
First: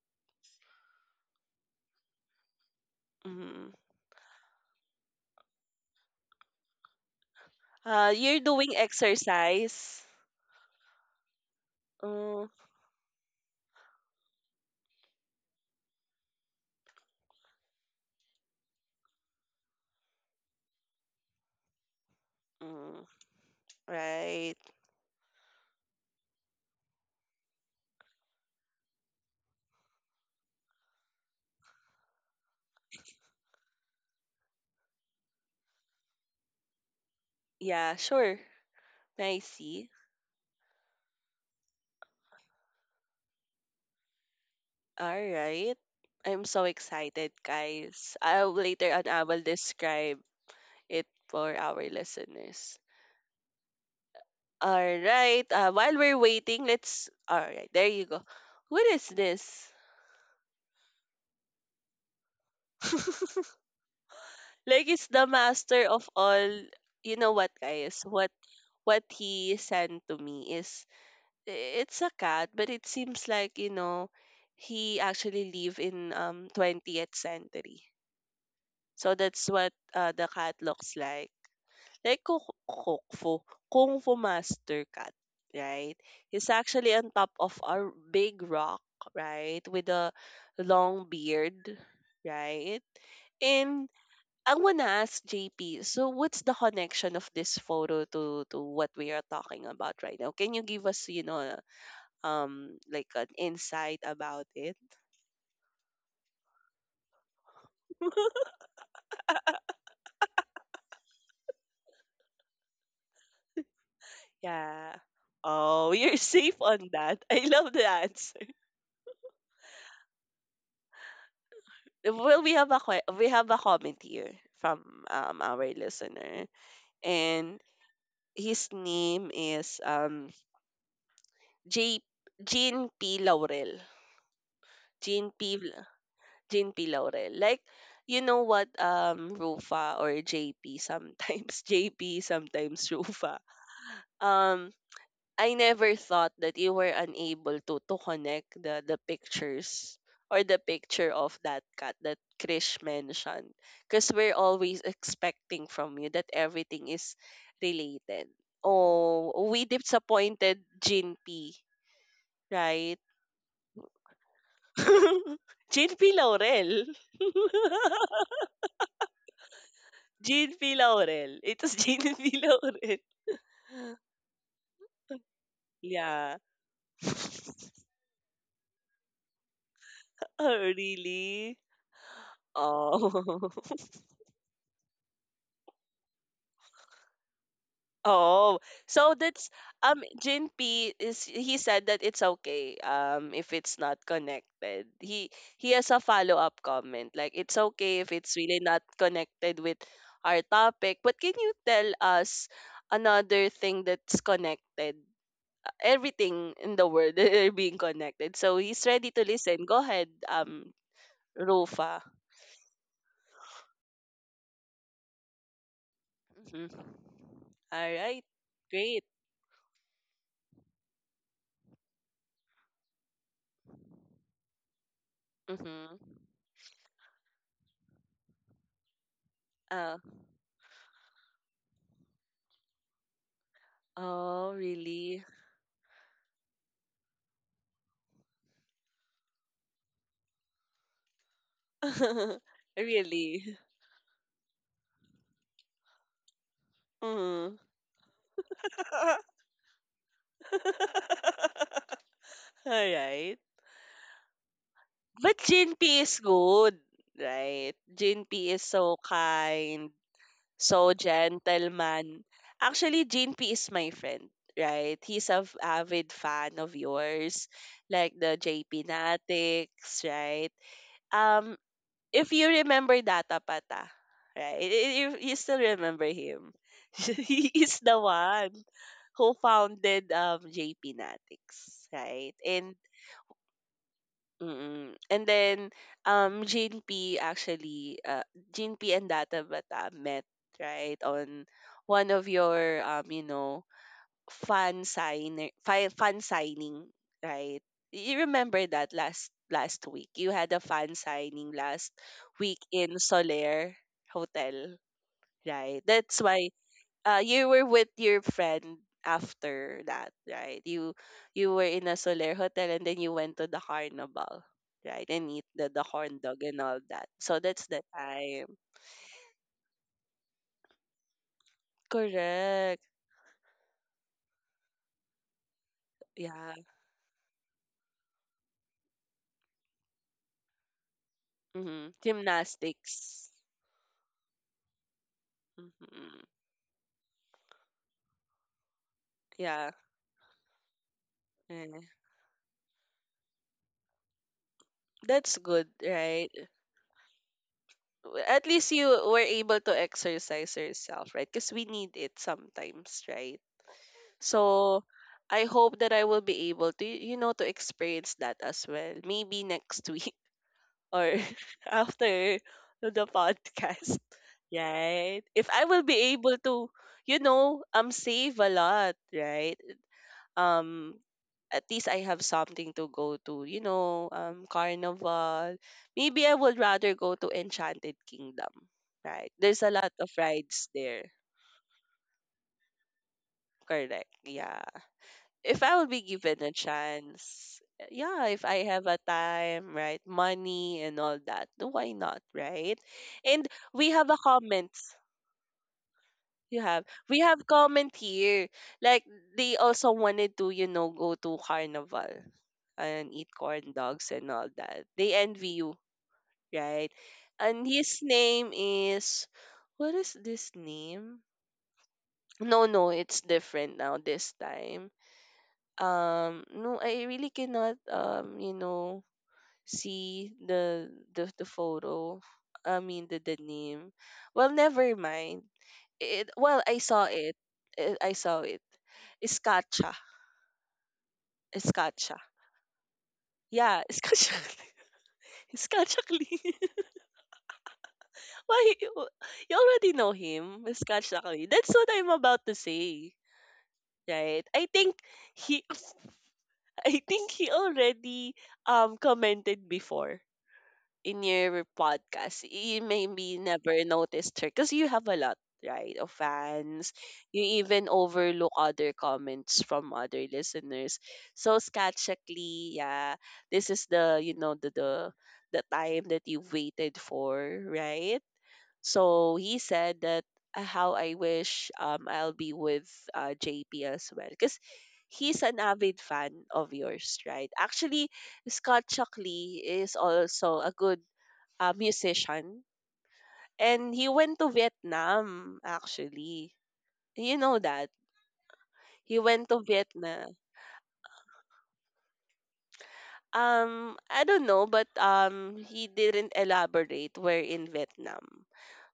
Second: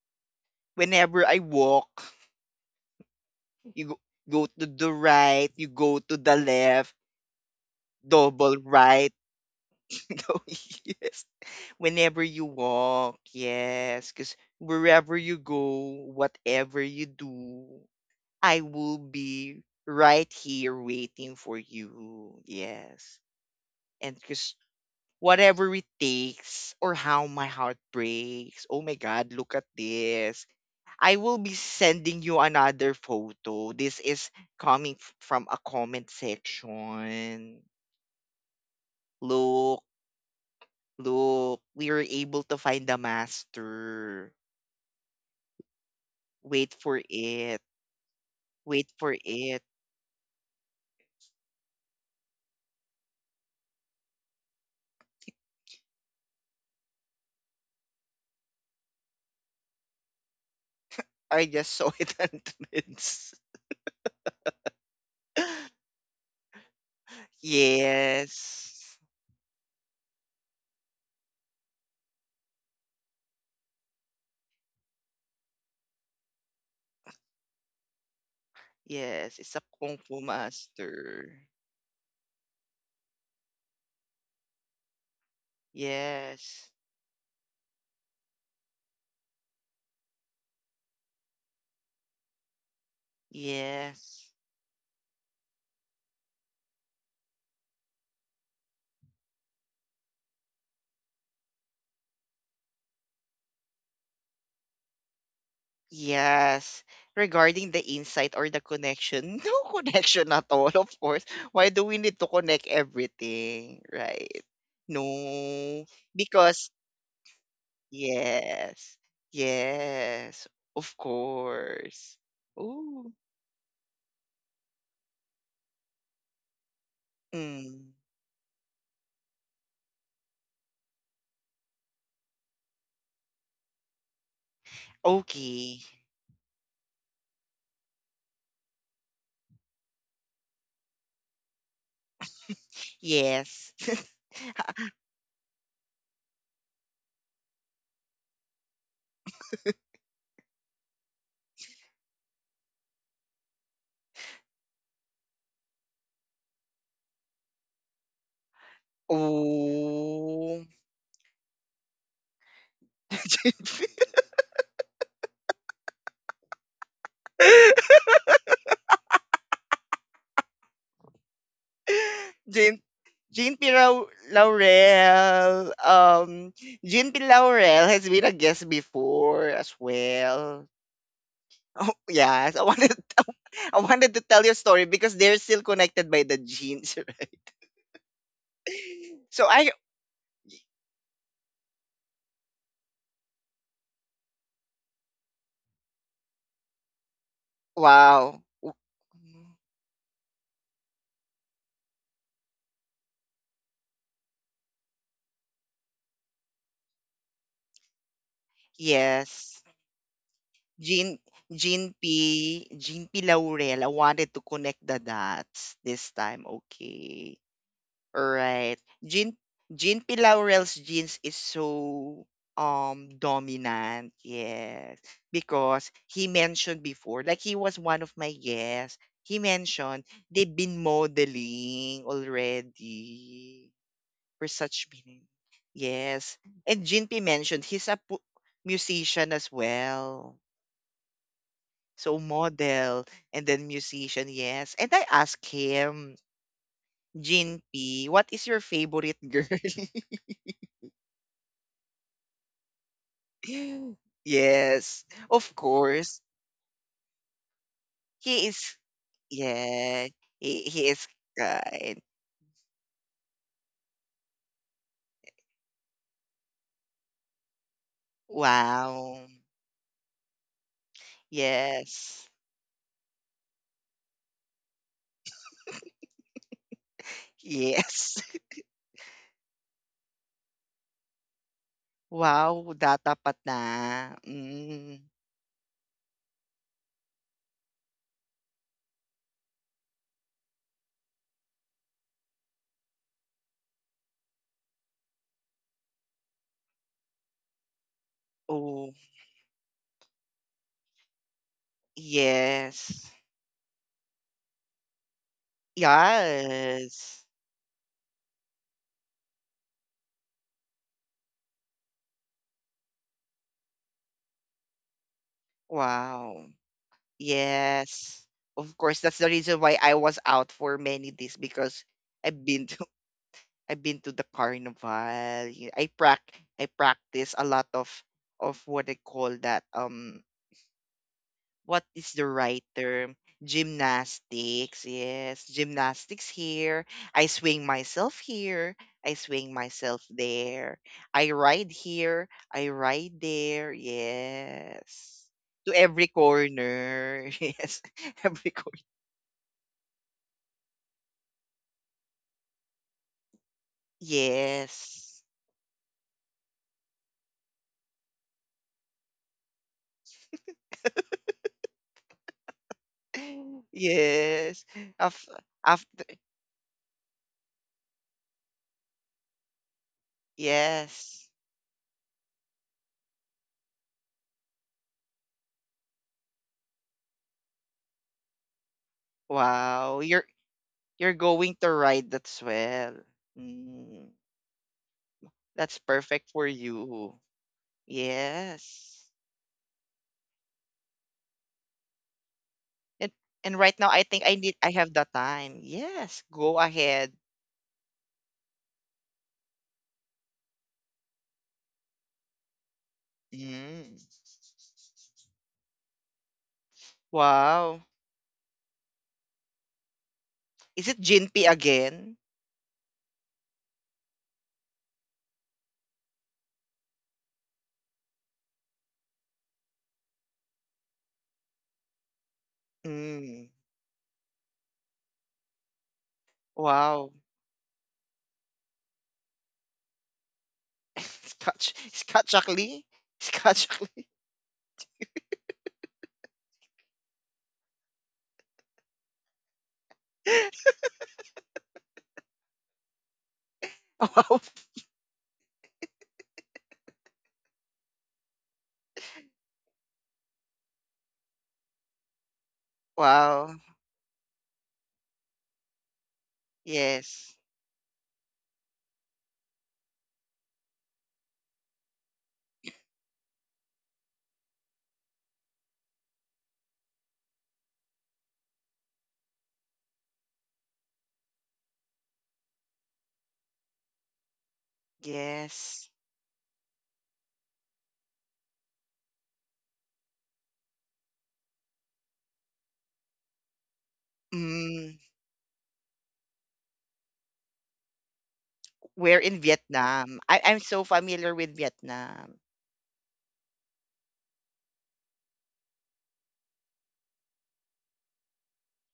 B: Whenever I walk,
A: Mm-hmm.
B: you go, go to the right, you go to the left,
A: Uh, you're
B: double
A: doing
B: right.
A: exercise.
B: No, yes. Whenever you
A: Mm,
B: walk, yes. Because wherever you go, whatever you do, I will be right here waiting for you.
A: mm,
B: Yes. And because
A: right.
B: whatever it takes or how my heart breaks. Oh my God, look at this. I will be sending you another photo. This is coming f- from a comment section.
A: Yeah, sure. I
B: Look,
A: see.
B: look, we were able to find the master.
A: All right. I'm so
B: Wait for
A: excited,
B: it.
A: guys. I'll
B: Wait
A: later on
B: for
A: I will
B: it.
A: describe it for our listeners. All right. Uh, while we're waiting, let's. All right. There you go. What is this?
B: I just saw it on Threads.
A: Like it's the master of all. You know what, guys? What
B: Yes.
A: what he sent to me is it's a cat, but it seems like, you know, he actually live in um twentieth century. So
B: Yes,
A: that's
B: it's a
A: what
B: Kung
A: uh,
B: Fu
A: the cat looks
B: master.
A: like. Like Kung Kung Fu, Kung Fu Master Cat, right? He's
B: Yes.
A: actually on top of a big rock, right? With a long beard, right? And
B: Yes.
A: I want to ask J P, so what's the connection of this photo to to what we are talking about right now? Can you give us, you know, um like an insight about it.
B: Yes. Regarding the insight or the connection, no connection at all, of course. Why do we need to connect everything, right?
A: Yeah.
B: No.
A: Oh, you're safe
B: Because,
A: on that. I love the answer.
B: yes. Yes. Of course.
A: Well, we have a
B: Ooh.
A: que- we have a comment here from um our listener, and
B: Mm.
A: his name is um J Jean P Laurel. Jean P
B: Okay.
A: L- Jean P Laurel. Like you know what um Rufa or J P sometimes J P sometimes Rufa.
B: Yes.
A: Um I Never thought that you were unable to to connect the the pictures or the picture of that cat that Krish mentioned. Because we're always expecting from you that everything is related. Oh, we disappointed
B: Oh.
A: Jin P, right? Jin P Laurel. Jin P Laurel. It's was Jin P
B: Jane
A: Laurel.
B: jean P. Lau- Laurel.
A: Yeah.
B: Um, Jane P. Laurel has been a guest before as
A: Oh,
B: well.
A: really?
B: Oh yes, I wanted
A: Oh.
B: I wanted to tell your story because they're still connected by the genes, right?
A: Oh, so that's
B: So I
A: um Jinpy is, he said that it's okay, um if it's not connected. He he has a follow-up comment, like it's okay if it's
B: wow.
A: really not connected with our topic. But can you tell us another thing that's connected? Everything in the world are being connected. So he's ready to listen.
B: Yes.
A: Go ahead, um
B: Jean Jean
A: Rufa.
B: P Jean P Laurel. I wanted to connect the dots this time.
A: Mhm.
B: Okay.
A: All right.
B: Right.
A: Great.
B: Jean Jean P. Laurel's jeans is so um dominant. Yes. Because
A: Mhm.
B: he mentioned before, like he was one of my guests. He
A: Uh,
B: mentioned they've been modeling already for
A: oh,
B: such
A: really?
B: meaning. Yes. And Jean P mentioned he's a pu- musician as well. So model and
A: Really?
B: then musician, yes. And I asked him,
A: Mhm.
B: Jin P, what is your favorite girl?
A: Alright.
B: Yes,
A: But
B: of
A: J N P is
B: course.
A: good, right?
B: He
A: J N P is
B: is,
A: so kind,
B: yeah, he, he
A: so
B: is kind.
A: gentleman. Actually, J N P is my friend, right? He's a f- avid fan of yours, like the J P
B: Wow.
A: Natics, right? Um,
B: Yes.
A: if you remember Data Pata, right? You, you still remember him. He is the
B: Yes.
A: one who founded um J P Natics, right?
B: Wow,
A: And
B: datapat na.
A: mm
B: Mm.
A: and then um Gene P actually, uh Gene P and Data Bata met right on one of your um you know fan signer fi- fan signing, right? You remember that
B: Oh,
A: last last week? You had a fan signing last week in
B: yes.
A: Soler Hotel, right? That's why uh
B: Yes.
A: you were with your friend after that, right? You you were in a Soler Hotel and then you went to the carnival, right? And eat the, the horn dog
B: Wow.
A: and all that. So that's the
B: Yes.
A: time.
B: Of course, that's the reason why I was out for many days because I've been
A: Correct.
B: I've been to the carnival. y- I prac
A: Yeah.
B: I practice a lot of of what I call that um what
A: Mm-hmm.
B: is the right term?
A: Gymnastics.
B: Gymnastics. Yes,
A: Mm-hmm.
B: gymnastics here. I swing myself here. I swing
A: Yeah.
B: myself there. I ride
A: Yeah.
B: here. I ride there. Yes.
A: That's good,
B: To every
A: right?
B: corner. Yes.
A: W- At
B: Every
A: least
B: corner.
A: you were able to exercise yourself, right? Because we need it sometimes, right? So
B: Yes.
A: I hope that I will be able to, you know, to experience that as well. Maybe next week or after the podcast,
B: Yes. Of
A: right? If I will
B: after
A: be able to, you know, um, save a lot, right? um
B: yes
A: at least I have something to go to, you know, um, carnival. Maybe I would rather go to Enchanted Kingdom, right? There's a lot
B: wow,
A: of
B: you're
A: rides there.
B: you're going to ride that swell.
A: Correct.
B: Mm,
A: Yeah. If I
B: that's
A: would be
B: perfect
A: given a
B: for you.
A: chance, yeah, if I have a
B: Yes.
A: time, right? Money and all that, why not, right?
B: And
A: And
B: and right
A: we
B: now I
A: have a
B: think I need
A: comment.
B: I have the time. Yes,
A: You
B: go
A: have. We
B: ahead.
A: have comment here. Like they also wanted to, you know, go to carnival and eat corn
B: Mm.
A: dogs and all that. They envy you, right? And
B: Wow.
A: his name is, what is this
B: Is it
A: name?
B: Jinpy again?
A: No, no, it's different now this time. Um, no, I really cannot, um, you know, see the the, the photo. I mean, the, the
B: Mm.
A: name. Well, never mind it. Well, I saw
B: Wow.
A: it. Eh, I saw it. Iskacha,
B: Scotch
A: iskacha
B: Scott Shockley? Scott
A: yeah,
B: Shockley.
A: iskacha iskacha Clee. Why, you already know him, iskacha Clee. That's what I'm about to say,
B: Wow.
A: right? I think he I think he already um commented before in your podcast. You maybe
B: Wow.
A: never noticed her because you have a lot, right, of fans.
B: Yes.
A: You even overlook other comments from other listeners. So Skatchakli, yeah, this is the you know the the the time that you waited for, right? So he said that, uh, how I wish, um I'll be with, uh, J P as well because he's an
B: Yes.
A: avid fan of yours, right? Actually, Scott Shockley is also a good a musician, and he went to
B: Mm.
A: Vietnam actually. You know that. He
B: We're in
A: went to
B: Vietnam.
A: Vietnam.
B: I, I'm so familiar with Vietnam.
A: Um, I don't know, but um, he didn't elaborate where in Vietnam.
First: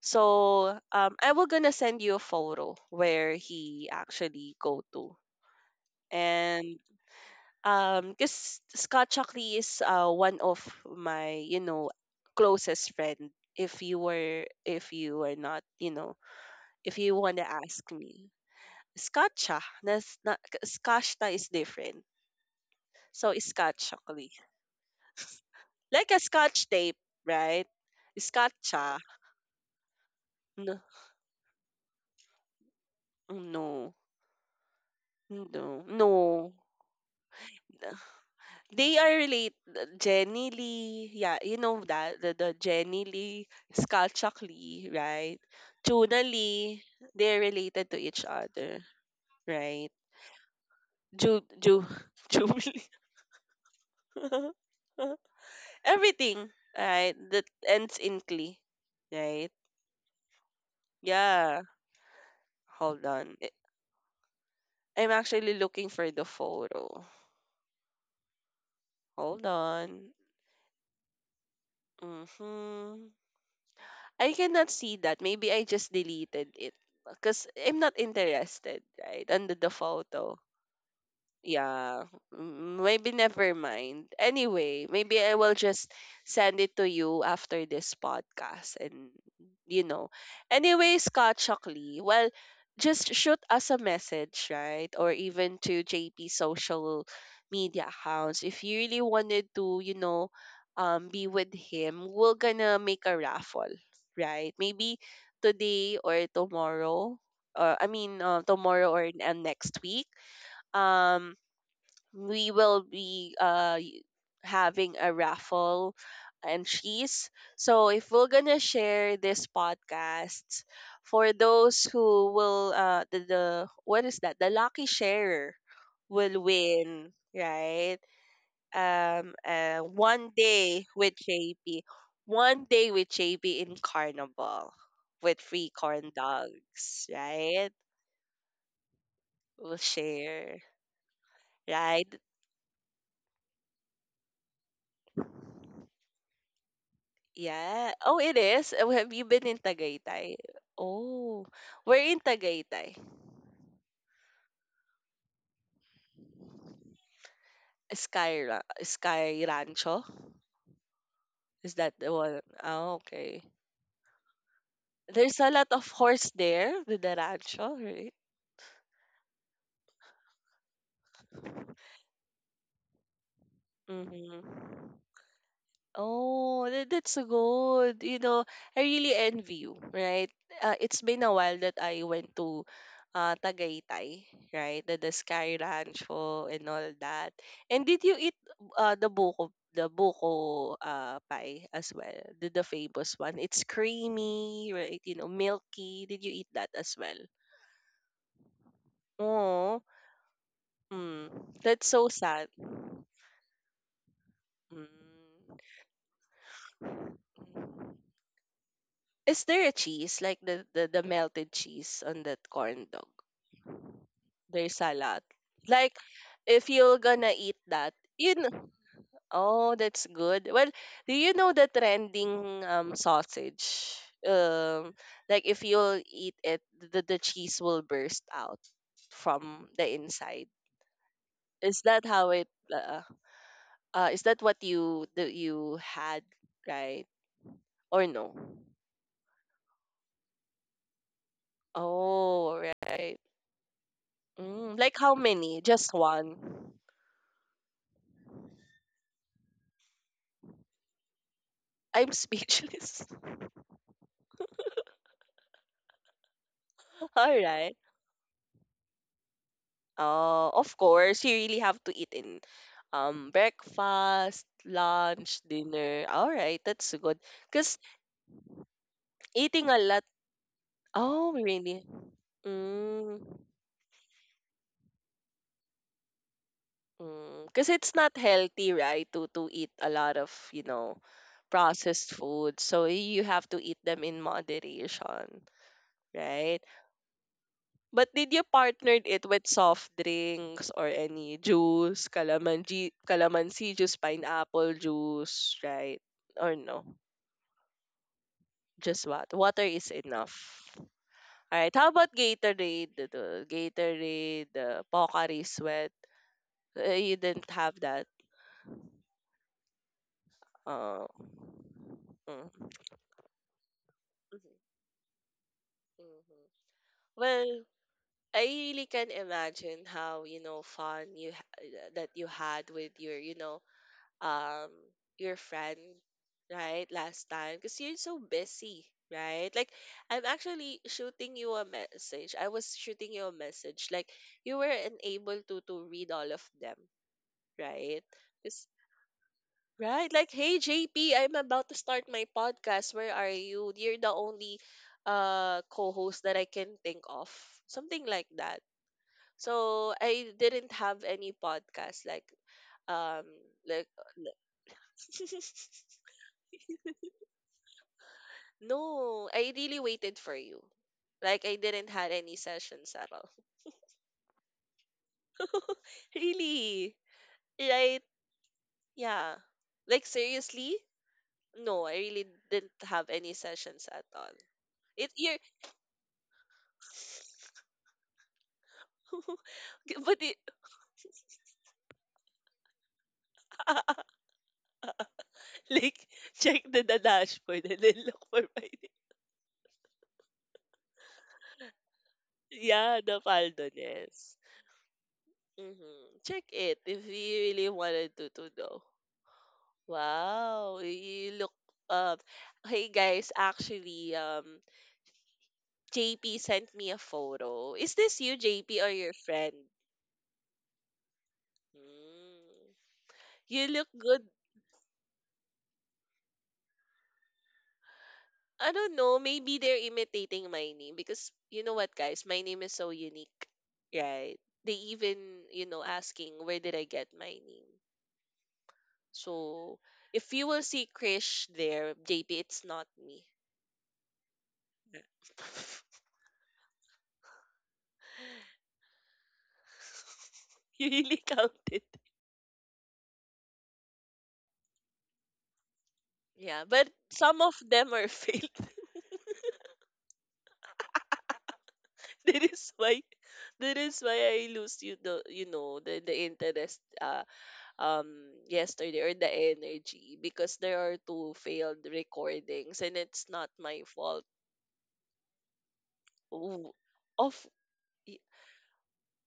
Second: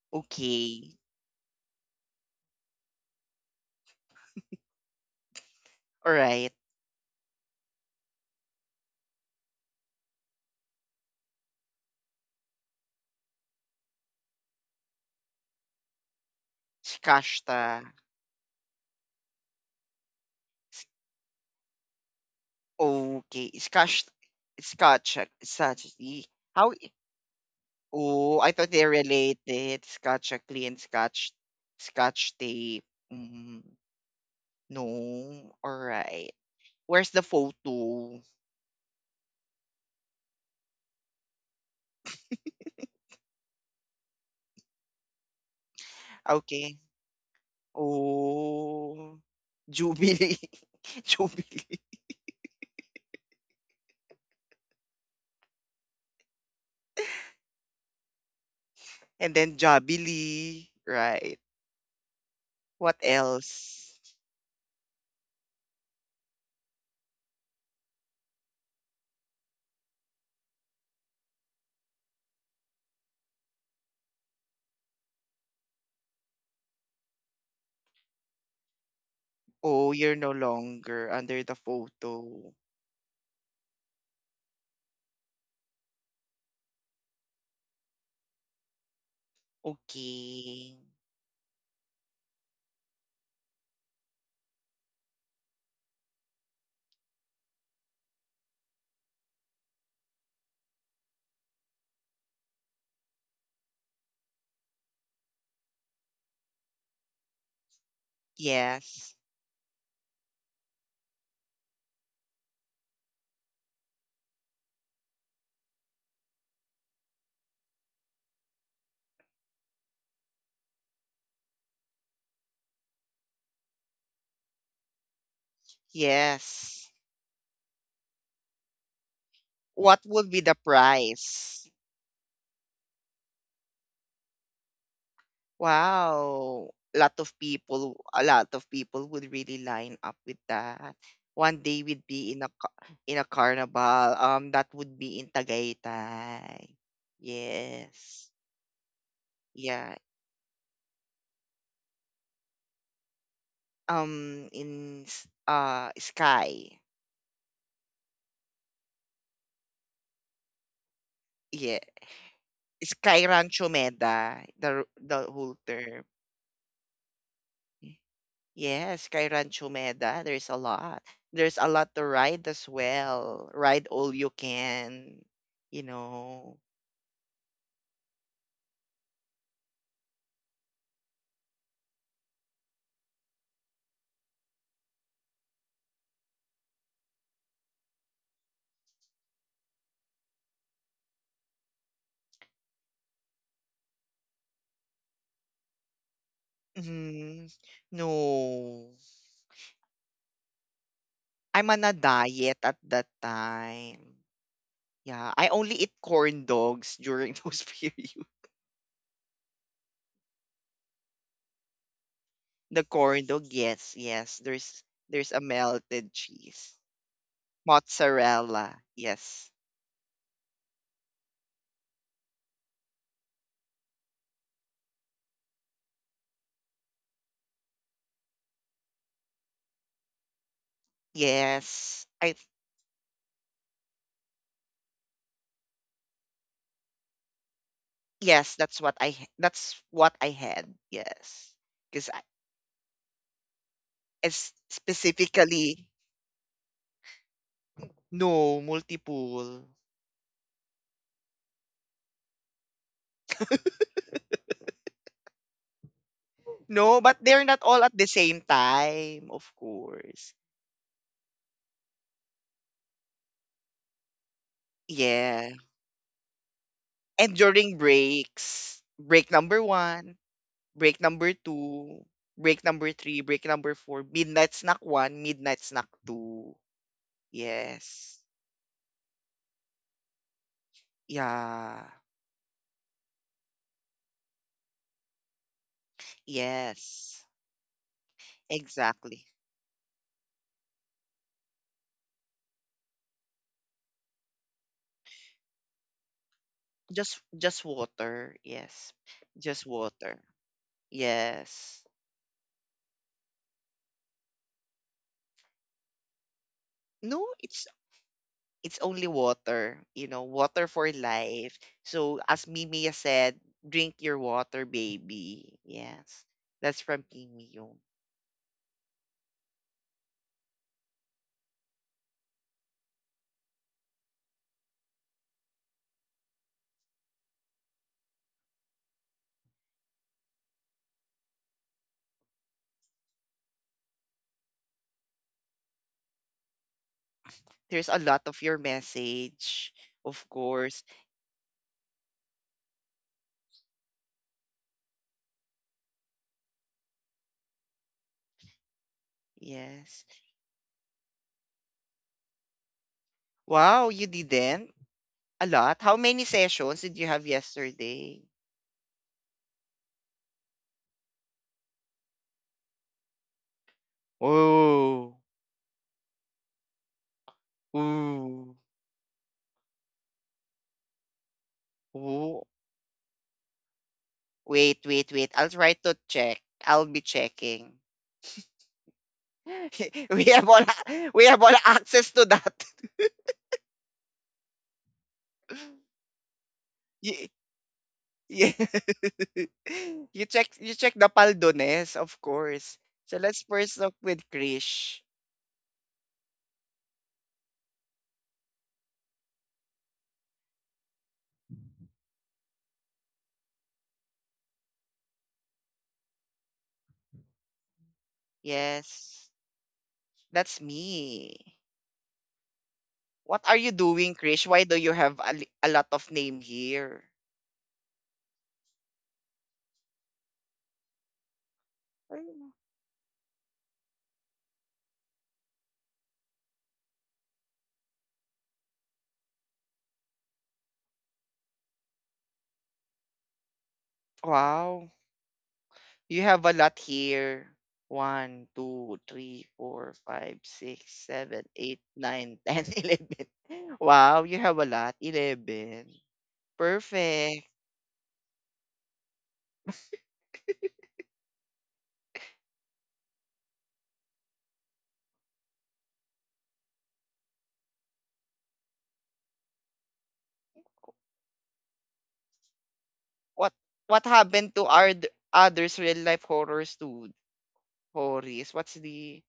A: So,
B: Okay.
A: um, I will gonna send you a photo where he actually go to.
B: All right.
A: And, um, because Scott Shockley is, uh, one of my, you know, closest friend. If you were, if you are not, you know, if you want to
B: Skashta.
A: ask me, Scotcha. That's not. Scotcha is different. So it's
B: Okay.
A: Scotch
B: Skash.
A: chocolate.
B: Scotch. Such.
A: Like a Scotch
B: How? E,
A: tape, right?
B: oh, I thought they
A: Scotcha.
B: related. Scotch uh, clean.
A: No,
B: Scotch. Scotch tape. Mm,
A: no,
B: no. All
A: no,
B: right.
A: no.
B: Where's the photo?
A: They are related. Jenny Lee. Yeah, you know that. The, the Jenny Lee, Scotch Lee, right? Tuna
B: Okay.
A: Lee. They're related to each other,
B: Oh.
A: right?
B: Jubilee.
A: Ju,
B: Jubilee.
A: Ju, Jubilee. Everything, right? That ends in Klee,
B: And
A: right?
B: then Jubilee. Right.
A: Yeah,
B: What
A: hold on. I-
B: else?
A: I'm actually looking for the photo. Hold on. Mm-hmm. I cannot see that. Maybe I just deleted it because I'm not interested, right? Under the
B: Oh, you're no
A: photo.
B: longer under the
A: Yeah.
B: photo.
A: Mm, Maybe never mind. Anyway, maybe I will just send it to you after this podcast and you know.
B: Okay.
A: Anyway, Scott Shockley, well, just shoot us a message, right? Or even to J P social media accounts. If you really wanted to, you know, um be with him, we're gonna make a raffle, right? Maybe today or tomorrow. Or I mean, uh, tomorrow or
B: Yes.
A: and next week. Um we will be, uh, y- having a raffle and cheese. So if we're gonna share this podcast for those who will, uh the, the what is that, the lucky sharer will
B: Yes.
A: win, right? um uh
B: What would
A: one
B: be the
A: day with
B: price?
A: J P, one day with J P in carnival with free corn
B: Wow. A
A: dogs,
B: lot of
A: right?
B: people, a lot of people would really
A: We'll
B: line up with
A: share,
B: that. One day we'd
A: right.
B: be in a ca- in a carnival. Um, that would be in Tagaytay.
A: Yeah. Oh,
B: Yes.
A: it is? Oh, have you been in
B: Yeah.
A: Tagaytay? Oh, we're in Tagaytay.
B: Um, in s- uh Sky.
A: Sky, Ra- Sky Rancho? Is
B: Yeah.
A: that the one? Oh,
B: Sky
A: okay.
B: Rancho Meda, the r- the
A: There's a
B: whole
A: lot of
B: term.
A: horse there with the rancho, right?
B: Yes, Sky Rancho Meda. There's a lot. There's a lot to ride as well. Ride all you
A: Mm-hmm.
B: can, you know.
A: Oh, tha- that's so good. You know, I really envy you, right? Uh, it's been a while that I went to, uh, Tagaytay, right? The, the Sky Rancho and all that. And did you eat, uh, the buko, the buko, uh, pie as well? The, the famous one. It's creamy, right? You know, milky. Did you eat that as well?
B: Mhm. No.
A: Oh, mm,
B: I'm on
A: that's
B: a
A: so sad.
B: diet at that time. Yeah, I
A: Mm.
B: only eat corn dogs during those periods.
A: Is there a cheese like the, the the melted cheese on that
B: The
A: corn dog?
B: corn dog, yes, yes.
A: There's
B: There's
A: a lot.
B: there's a
A: Like
B: melted
A: if
B: cheese.
A: you're gonna eat that, you know,
B: Mozzarella, yes.
A: oh, that's good. Well, do you know the trending um sausage? Um, like if you'll eat it, the the cheese will burst out from the inside. Is that
B: Yes.
A: how
B: I
A: it? Uh, uh is that what you that you had, right? Or no?
B: Yes, that's what I h- that's what I had. Yes. Because
A: Oh, right.
B: it's
A: Mm, like how many?
B: specifically,
A: Just one?
B: no multiple.
A: I'm speechless.
B: No, but
A: All
B: they're not
A: right.
B: all at the same time, of course.
A: Uh, of course, you really have to eat in, um breakfast, lunch,
B: Yeah.
A: dinner. All right, that's good.
B: And
A: Cause
B: during breaks, break number
A: eating a lot.
B: one, break number
A: Oh, really?
B: two, break number
A: Mm,
B: three, break number four, midnight snack one, midnight snack two.
A: mm. Cause it's not
B: Yes.
A: healthy, right? To to eat a lot of you know
B: Yeah.
A: processed food. So you have to eat them in moderation, right?
B: Yes.
A: But did you partnered it
B: Exactly.
A: with soft drinks or any juice, calamansi, calamansi juice, pineapple juice, right? Or no?
B: Just just water. Yes.
A: Just what? Water
B: Just
A: is
B: water.
A: enough. Alright,
B: Yes.
A: how about Gatorade? The- the Gatorade, the Pocari Sweat. Uh, you
B: No,
A: didn't
B: it's
A: have that.
B: it's only water. You know, water for
A: Uh,
B: life. So as
A: mm.
B: Mimi said, drink your
A: Mhm,
B: water, baby. Yes.
A: mhm.
B: That's from
A: Well,
B: Mimi yung.
A: I really can imagine how, you know, fun you ha- that you had with your, you know, um your friend, right, last time because you're so busy, right, like i'm actually shooting you a message I was shooting you a message, like you were unable to to read all of them,
B: There's a
A: right.
B: lot of your
A: 'Cause-
B: message,
A: right, like,
B: of
A: hey
B: course.
A: JP, I'm about to start my podcast. Where are you? You're the only, uh co-host that I can think of. Something like that. So
B: Yes.
A: I didn't have any podcast, like, um like
B: Wow, you didn't? A lot? How many sessions did you have yesterday?
A: no, I really waited for you. Like I didn't had any sessions at all.
B: Oh.
A: Really? Right?
B: Ooh.
A: Yeah. Like seriously? No, I really
B: Ooh.
A: didn't have any sessions at all.
B: Wait,
A: It
B: wait, wait.
A: you're
B: I'll try to check. I'll be checking.
A: but
B: we
A: it,
B: have all we have all access to that.
A: like check the, the
B: Y-
A: dashboard and then look for
B: yeah.
A: my name.
B: you check you check the Paldones, of course.
A: Yeah,
B: So
A: the
B: let's first talk with
A: Faldones.
B: Krish.
A: Mm-hmm. Check it if you really wanted to to know. Wow, you look up. Hey guys, actually, um J P sent me a photo. Is this you, J P, or your
B: Yes.
A: friend?
B: That's me.
A: Hmm.
B: What are
A: You
B: you
A: look
B: doing,
A: good.
B: Krish? Why do you have a, li- a lot of name here?
A: I don't know. Maybe they're imitating my name because you know what, guys?
B: Ay,
A: My name is so unique, right? They even, you know, asking where did I get my name. So if you will see Krish there, J P, it's not me.
B: wow. You have a lot here. One, two, three, four, five, six,
A: You really
B: seven, eight,
A: counted.
B: nine, ten, eleven. Wow, you have a lot. Eleven.
A: Yeah, but some
B: Perfect.
A: of them are fake. That is why that is why I lose you the you know the the interest, uh um yesterday or the energy because there are two failed recordings and it's
B: What
A: not my
B: what
A: fault.
B: happened to our d- others real life
A: Ooh.
B: horrors to
A: Of y-
B: horrors? What's the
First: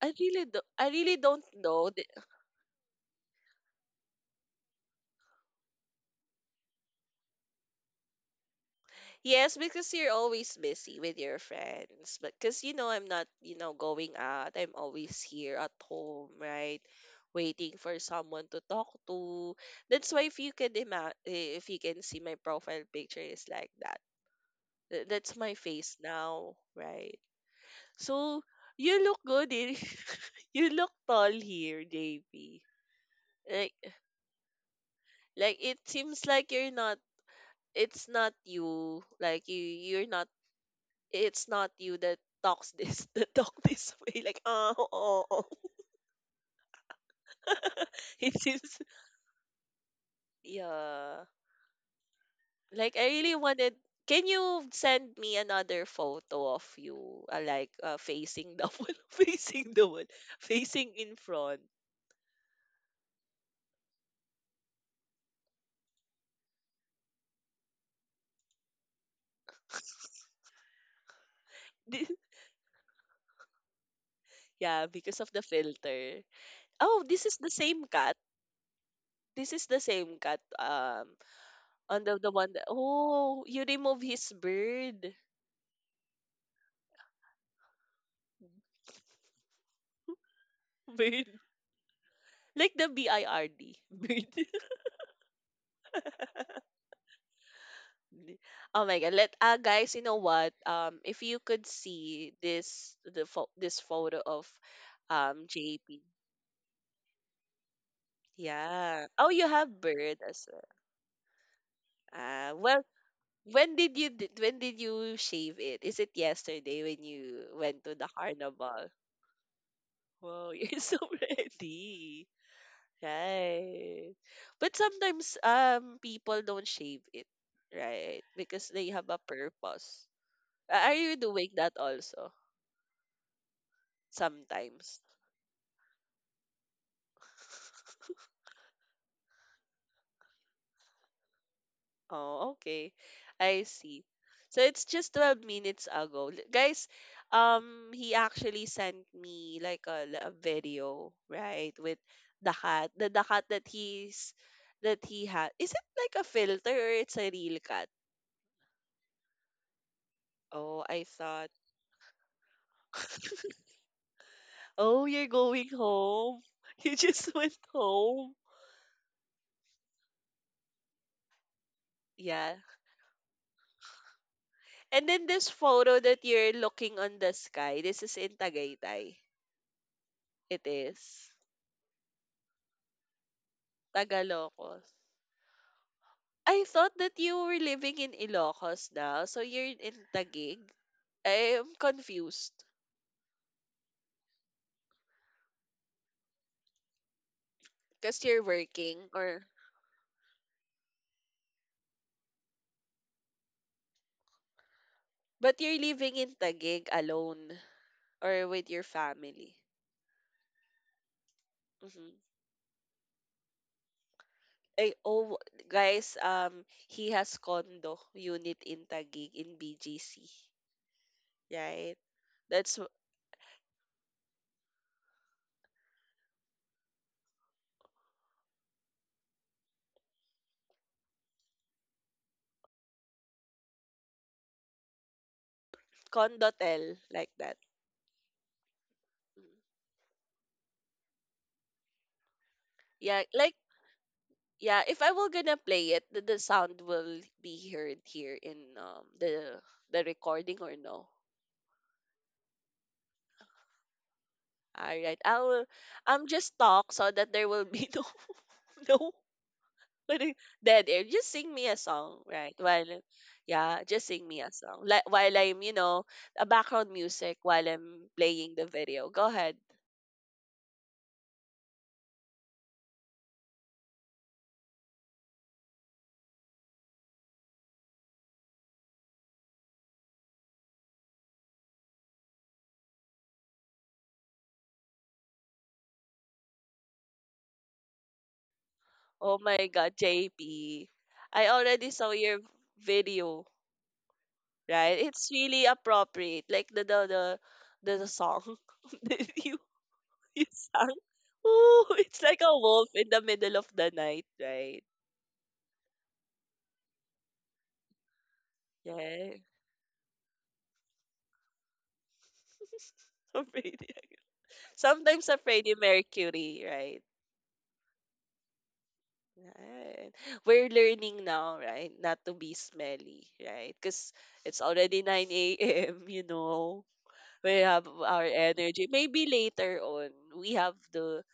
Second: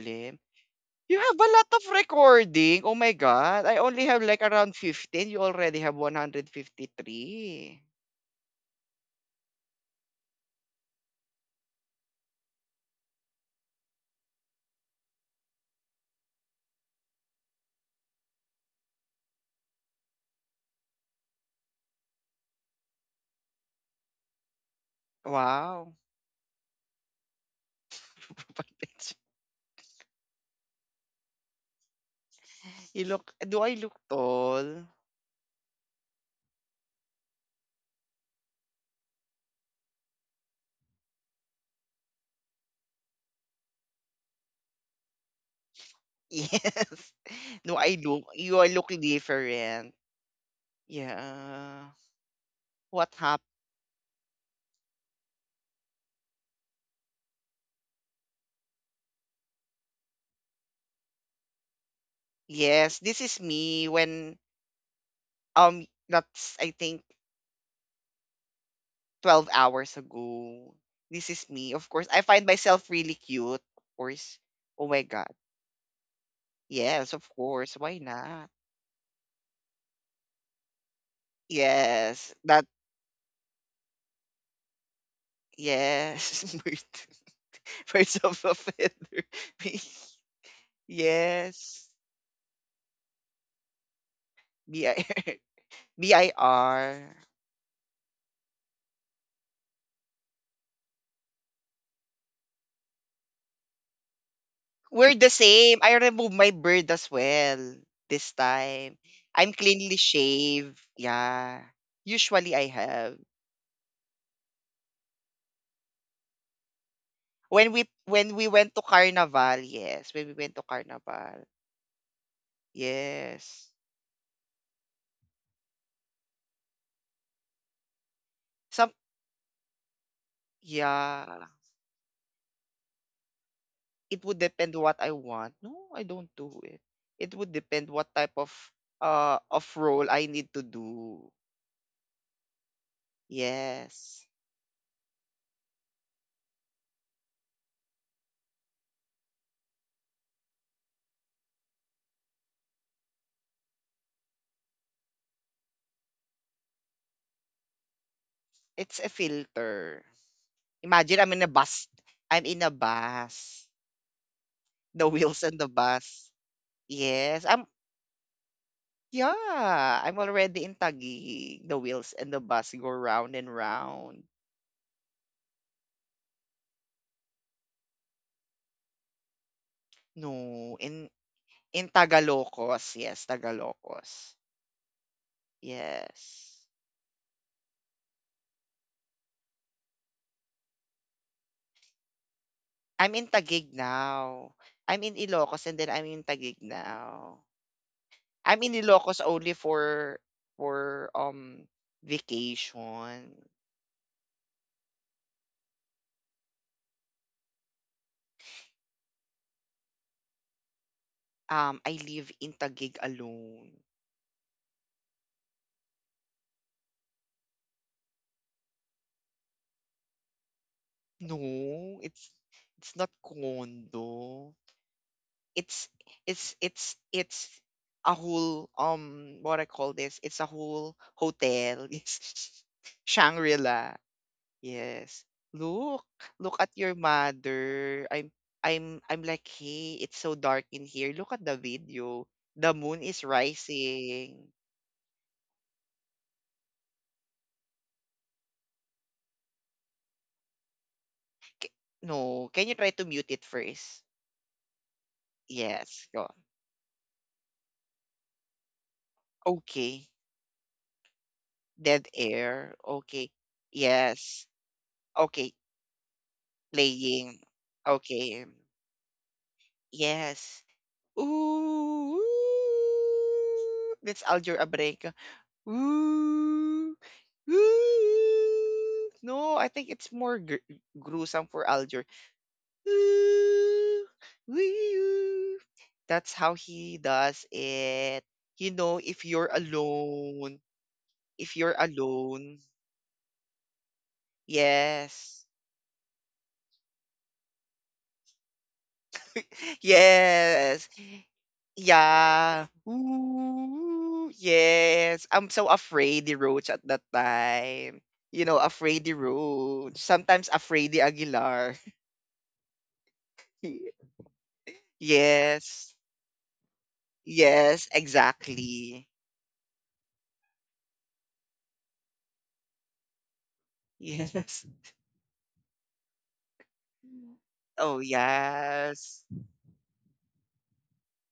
A: I really do, I really
B: You have
A: don't
B: a lot
A: know.
B: of recording. Oh my God. I only have like around fifteen. You already have one hundred fifty three.
A: Yes, because you're always busy with your friends. But because you know I'm not, you know, going out. I'm always here at home, right? Waiting for someone to talk to. That's why if you can ima- eh, if you can see my profile picture is like that. Th- That's my
B: Wow.
A: face now, right? So you look good here. You look tall here, J P.
B: you look, do I
A: Like
B: look tall?
A: like it seems like you're not, it's not you, like you you're not, it's not you that talks this that talk this way, like oh, oh, oh.
B: Yes. No, I know.
A: It
B: You are
A: seems,
B: looking different.
A: yeah,
B: Yeah.
A: like I
B: What
A: really
B: happened?
A: wanted, can you send me another photo of you, uh, like, uh, facing the wall, facing the wall, facing in front?
B: Yes, this is me when um that's I think twelve hours ago. This is me. Of course,
A: Thi-
B: I find myself really cute. Of course. Oh
A: yeah,
B: my
A: because
B: god.
A: of the filter. Oh,
B: Yes, of
A: this is the
B: course.
A: same
B: Why
A: cat,
B: not?
A: this is the same cat um on the, the
B: Yes.
A: one that,
B: That,
A: oh, you remove his bird.
B: yes. Bird- Birds of a feather.
A: Bird,
B: Yes.
A: like the B I R D bird.
B: B I B I R.
A: Li- Oh my god. Let, uh guys, you know what? Um if you could see this the pho- this photo of
B: We're the
A: um
B: same. I
A: J P.
B: remove my beard as well this time.
A: Yeah. Oh, you
B: I'm
A: have
B: cleanly
A: bird as well.
B: shaved. Yeah. Usually
A: Uh
B: I
A: well,
B: have.
A: when did you d- when did you shave it? Is it yesterday when you
B: When
A: went
B: we
A: to the
B: when we went to
A: carnival?
B: carnival, yes. When we
A: Wow,
B: went to
A: you're so
B: carnival.
A: ready.
B: Yes.
A: Right. But sometimes um people don't shave it, right? Because they
B: Some,
A: have a purpose. A- Are you
B: yeah.
A: doing that also?
B: It would depend what
A: Sometimes.
B: I want. No, I don't do it. It would depend what type of uh of role I need to do.
A: Oh, okay. I see.
B: Yes.
A: So it's just twelve minutes ago. L- Guys, um he actually sent me like a, l- a video, right, with the cat. The, the cat that he's that he had. Is it like a filter or it's a real cat?
B: It's a filter.
A: Oh, I
B: Imagine I'm in a
A: thought.
B: bus. I'm in a bus.
A: Oh,
B: The
A: you're
B: Wheels and
A: going
B: the Bus.
A: home. You just
B: Yes,
A: went
B: I'm
A: home.
B: yeah, I'm already in Taguig. The Wheels and the
A: Yeah.
B: Bus go round and round.
A: And then this photo that you're looking on the sky, this is in Tagaytay.
B: No,
A: It
B: in
A: is.
B: in Tagalocos. Yes, Tagalocos.
A: Tagalocos. I
B: Yes.
A: thought that you were living in Ilocos now, so you're in Taguig. I am confused
B: I'm in Taguig now. I'm in Ilocos and then I'm in Taguig now.
A: because you're
B: I'm in
A: working
B: Ilocos
A: or
B: only for for um vacation.
A: but you're living in Taguig alone or with your family.
B: Um I
A: Mhm.
B: live in Taguig alone.
A: Ay, oh, guys, um, he has condo unit in Taguig in B G C, right?
B: No, it's
A: That's w-
B: it's not condo. it's it's it's it's a whole um what I call this, it's a whole hotel. Yes, Shangri-La. Yes, look look at
A: condotel
B: your
A: like that.
B: mother. I'm I'm I'm
A: Mm.
B: like, hey, it's so dark in here. Look at the video. The moon
A: Yeah,
B: is
A: like
B: rising.
A: yeah, if I were gonna play it, the, the sound will be heard here in um the the recording or no.
B: K- no, can you try to mute it first?
A: Alright. I will
B: Yes,
A: I'm
B: go.
A: just talk so that there will be no no
B: Okay.
A: parang dead air. Just sing me a
B: Dead
A: song, right?
B: air.
A: While
B: Okay.
A: yeah, just sing me
B: Yes.
A: a song. Like while
B: Okay.
A: I'm, you know, a background music
B: Playing.
A: while I'm
B: Okay.
A: playing the video. Go ahead.
B: Yes. Ooh. Ooh. That's Alger Abrego. Ooh. Ooh. No, I think it's more gr- gruesome for Alger. Ooh. Ooh. That's how he does it. You know, if
A: Oh
B: you're
A: my god,
B: alone,
A: J P. I
B: if you're
A: already saw your
B: alone,
A: video. Right? It's
B: yes.
A: really appropriate. Like the the the the, the song that you you
B: Yes.
A: sang. Ooh, it's like a
B: Yeah.
A: wolf in the middle of the night,
B: Ooh,
A: right?
B: yes. I'm so afraid the Roach at that time. You know, afraid the
A: Yeah.
B: Roach. Sometimes afraid the Aguilar.
A: So Freddie- Sometimes a Freddie
B: Yes.
A: Mercury, right?
B: Yes, exactly.
A: Right. We're learning now, right? Not to be smelly, right? Because it's
B: Yes.
A: already nine a m, you know. We have
B: Oh,
A: our energy. Maybe
B: yes.
A: later on, we have the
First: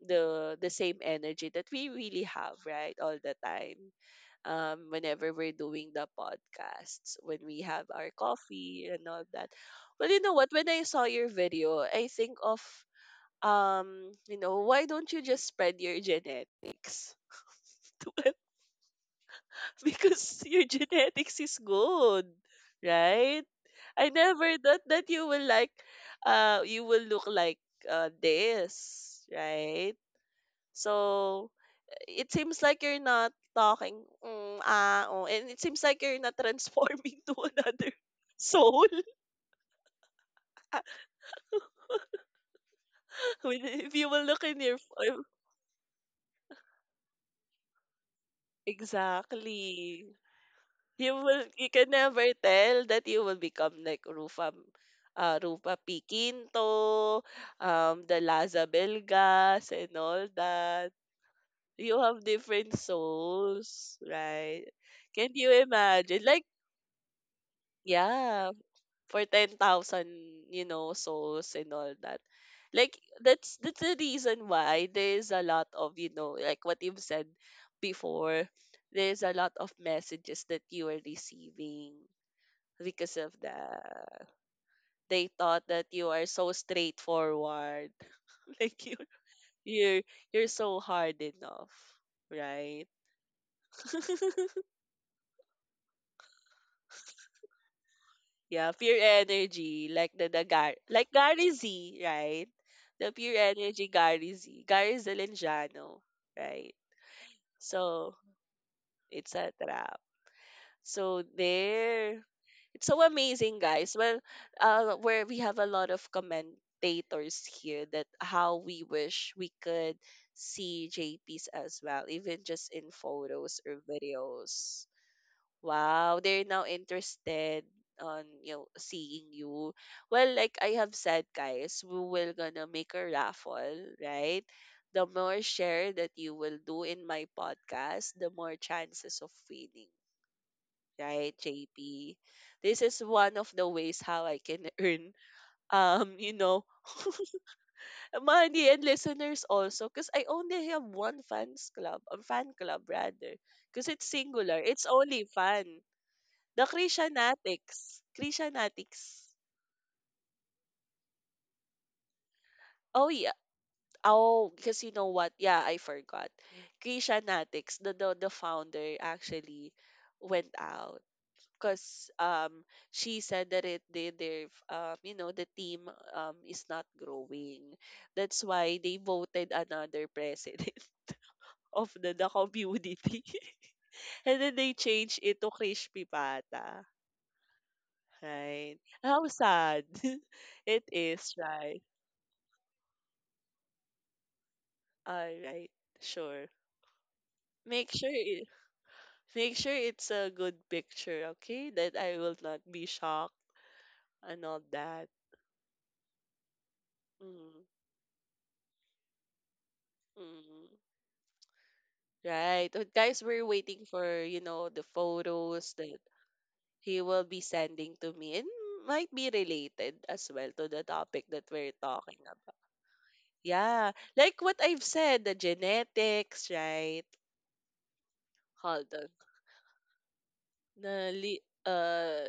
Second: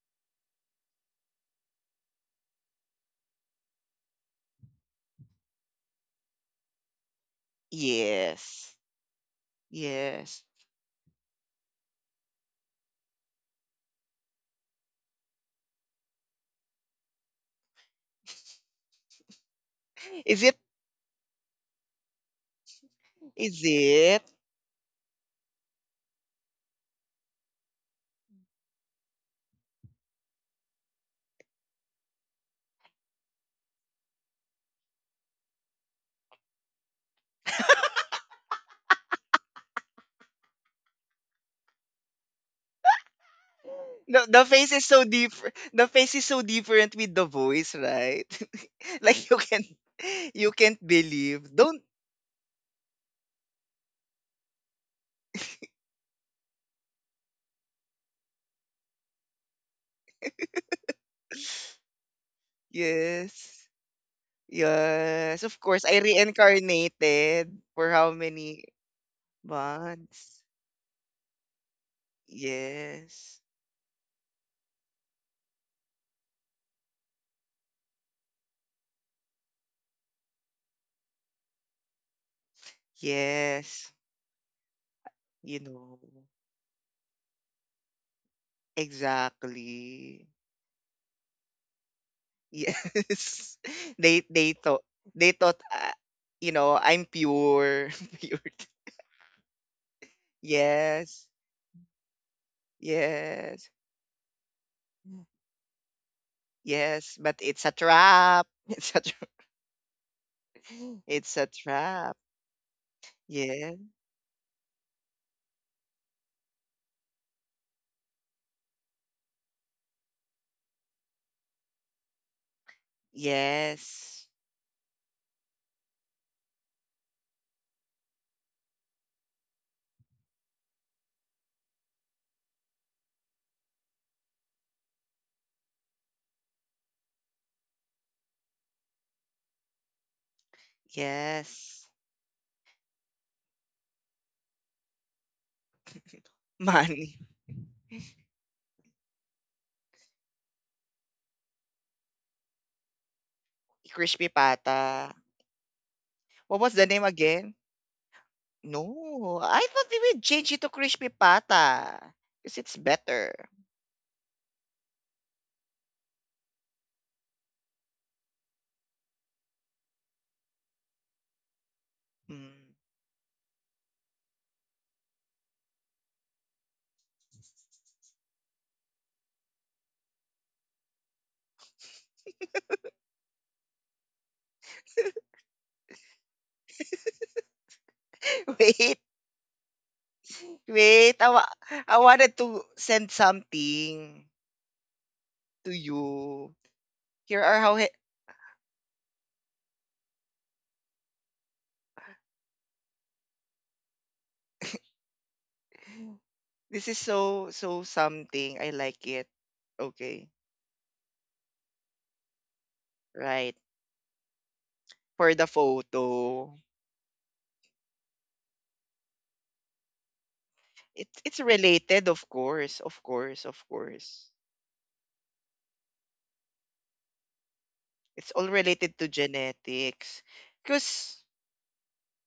A: the the same energy that we really have right all the time um whenever we're doing the podcasts when we have our
B: Yes.
A: coffee and all that. Well, you know
B: Yes.
A: what, when I saw your video I think of um you know why don't you just spread your genetics
B: Is
A: because
B: it?
A: your genetics is good, right?
B: Is
A: I
B: it?
A: never thought that you will like uh you will look like uh this, right? So it seems like you're not talking. Mm, ah, oh, and it seems like you're not transforming to another soul. When- if you will
B: No,
A: look
B: the
A: in your
B: face is so
A: phone,
B: different. The face is so different with the voice, right? like you can,
A: exactly.
B: you can't
A: You will.
B: believe.
A: You
B: Don't.
A: can never tell that you will become like Rufa, uh, Rufa P. Quinto, um, the Laza Belgas, and all that. You have different
B: Yes.
A: souls, right? Can
B: Yes,
A: you
B: of course. I
A: imagine? Like,
B: reincarnated for how
A: yeah,
B: many
A: for ten thousand,
B: months?
A: you know, souls and all that. Like
B: Yes.
A: that's that's the reason why there's a lot of, you know, like what you've said before, there's a lot of messages that you are receiving because of
B: Yes.
A: that. They
B: You
A: thought that
B: know.
A: you are so straightforward, like you you're
B: Exactly.
A: you're so hard enough, right?
B: Yes. They they thought they thought uh, you know, I'm pure. Pure.
A: Yeah, pure energy, like the, the Gar like
B: Yes.
A: Gary Z, right? The pure
B: Yes.
A: energy Gary Z, Gary Zelenjano, right?
B: Yes, but it's a
A: So
B: trap. It's a tra-
A: it's a trap. So
B: it's a trap.
A: there, it's so amazing,
B: Yeah.
A: guys. Well, uh, where we have a lot of commentators here that how we wish we could see J Ps as well, even just in photos or
B: Yes.
A: videos. Wow, they're now interested on you know seeing you. Well, like I have said, guys, we will gonna make a raffle, right? The more share that you will do in my podcast, the more chances of winning, right,
B: Yes.
A: J P? This is one of the ways how I can earn um, you know,
B: Money.
A: money and listeners also because I only have one fans club, a fan club rather, because it's
B: Crispy
A: singular. It's
B: Pata.
A: only fan.
B: What
A: The
B: was the name again?
A: Christianatics. Christianatics.
B: No, I thought they would change it to Crispy Pata because it's
A: Oh
B: better.
A: yeah. Oh, because you know what? Yeah, I forgot. Christianatics. The the, the founder actually went out because um
B: Hmm.
A: she said that it they their um you know the team um is not growing. That's why they voted another president of the, the community. And then they changed it to Krish Pipata. Right.
B: Wait,
A: How sad it
B: wait. I,
A: is,
B: wa-
A: right?
B: I wanted to send something
A: Alright,
B: to
A: sure.
B: you. Here are how
A: Make
B: he-
A: sure it, make sure it's a good picture, okay? That I will not be shocked and all that.
B: This is so
A: Mm,
B: so something. I like it. Okay,
A: mm. Right. Uh, guys, we're
B: right.
A: waiting for, you know, the
B: For the
A: photos that
B: photo,
A: he will be sending to me. It might be related as well to the
B: it's
A: topic
B: it's
A: that we're
B: related,
A: talking
B: of
A: about.
B: course, of course, of
A: Yeah.
B: course.
A: Like what I've said, the genetics, right?
B: It's all
A: Hold
B: related
A: on.
B: to genetics.
A: The
B: Because
A: li- uh,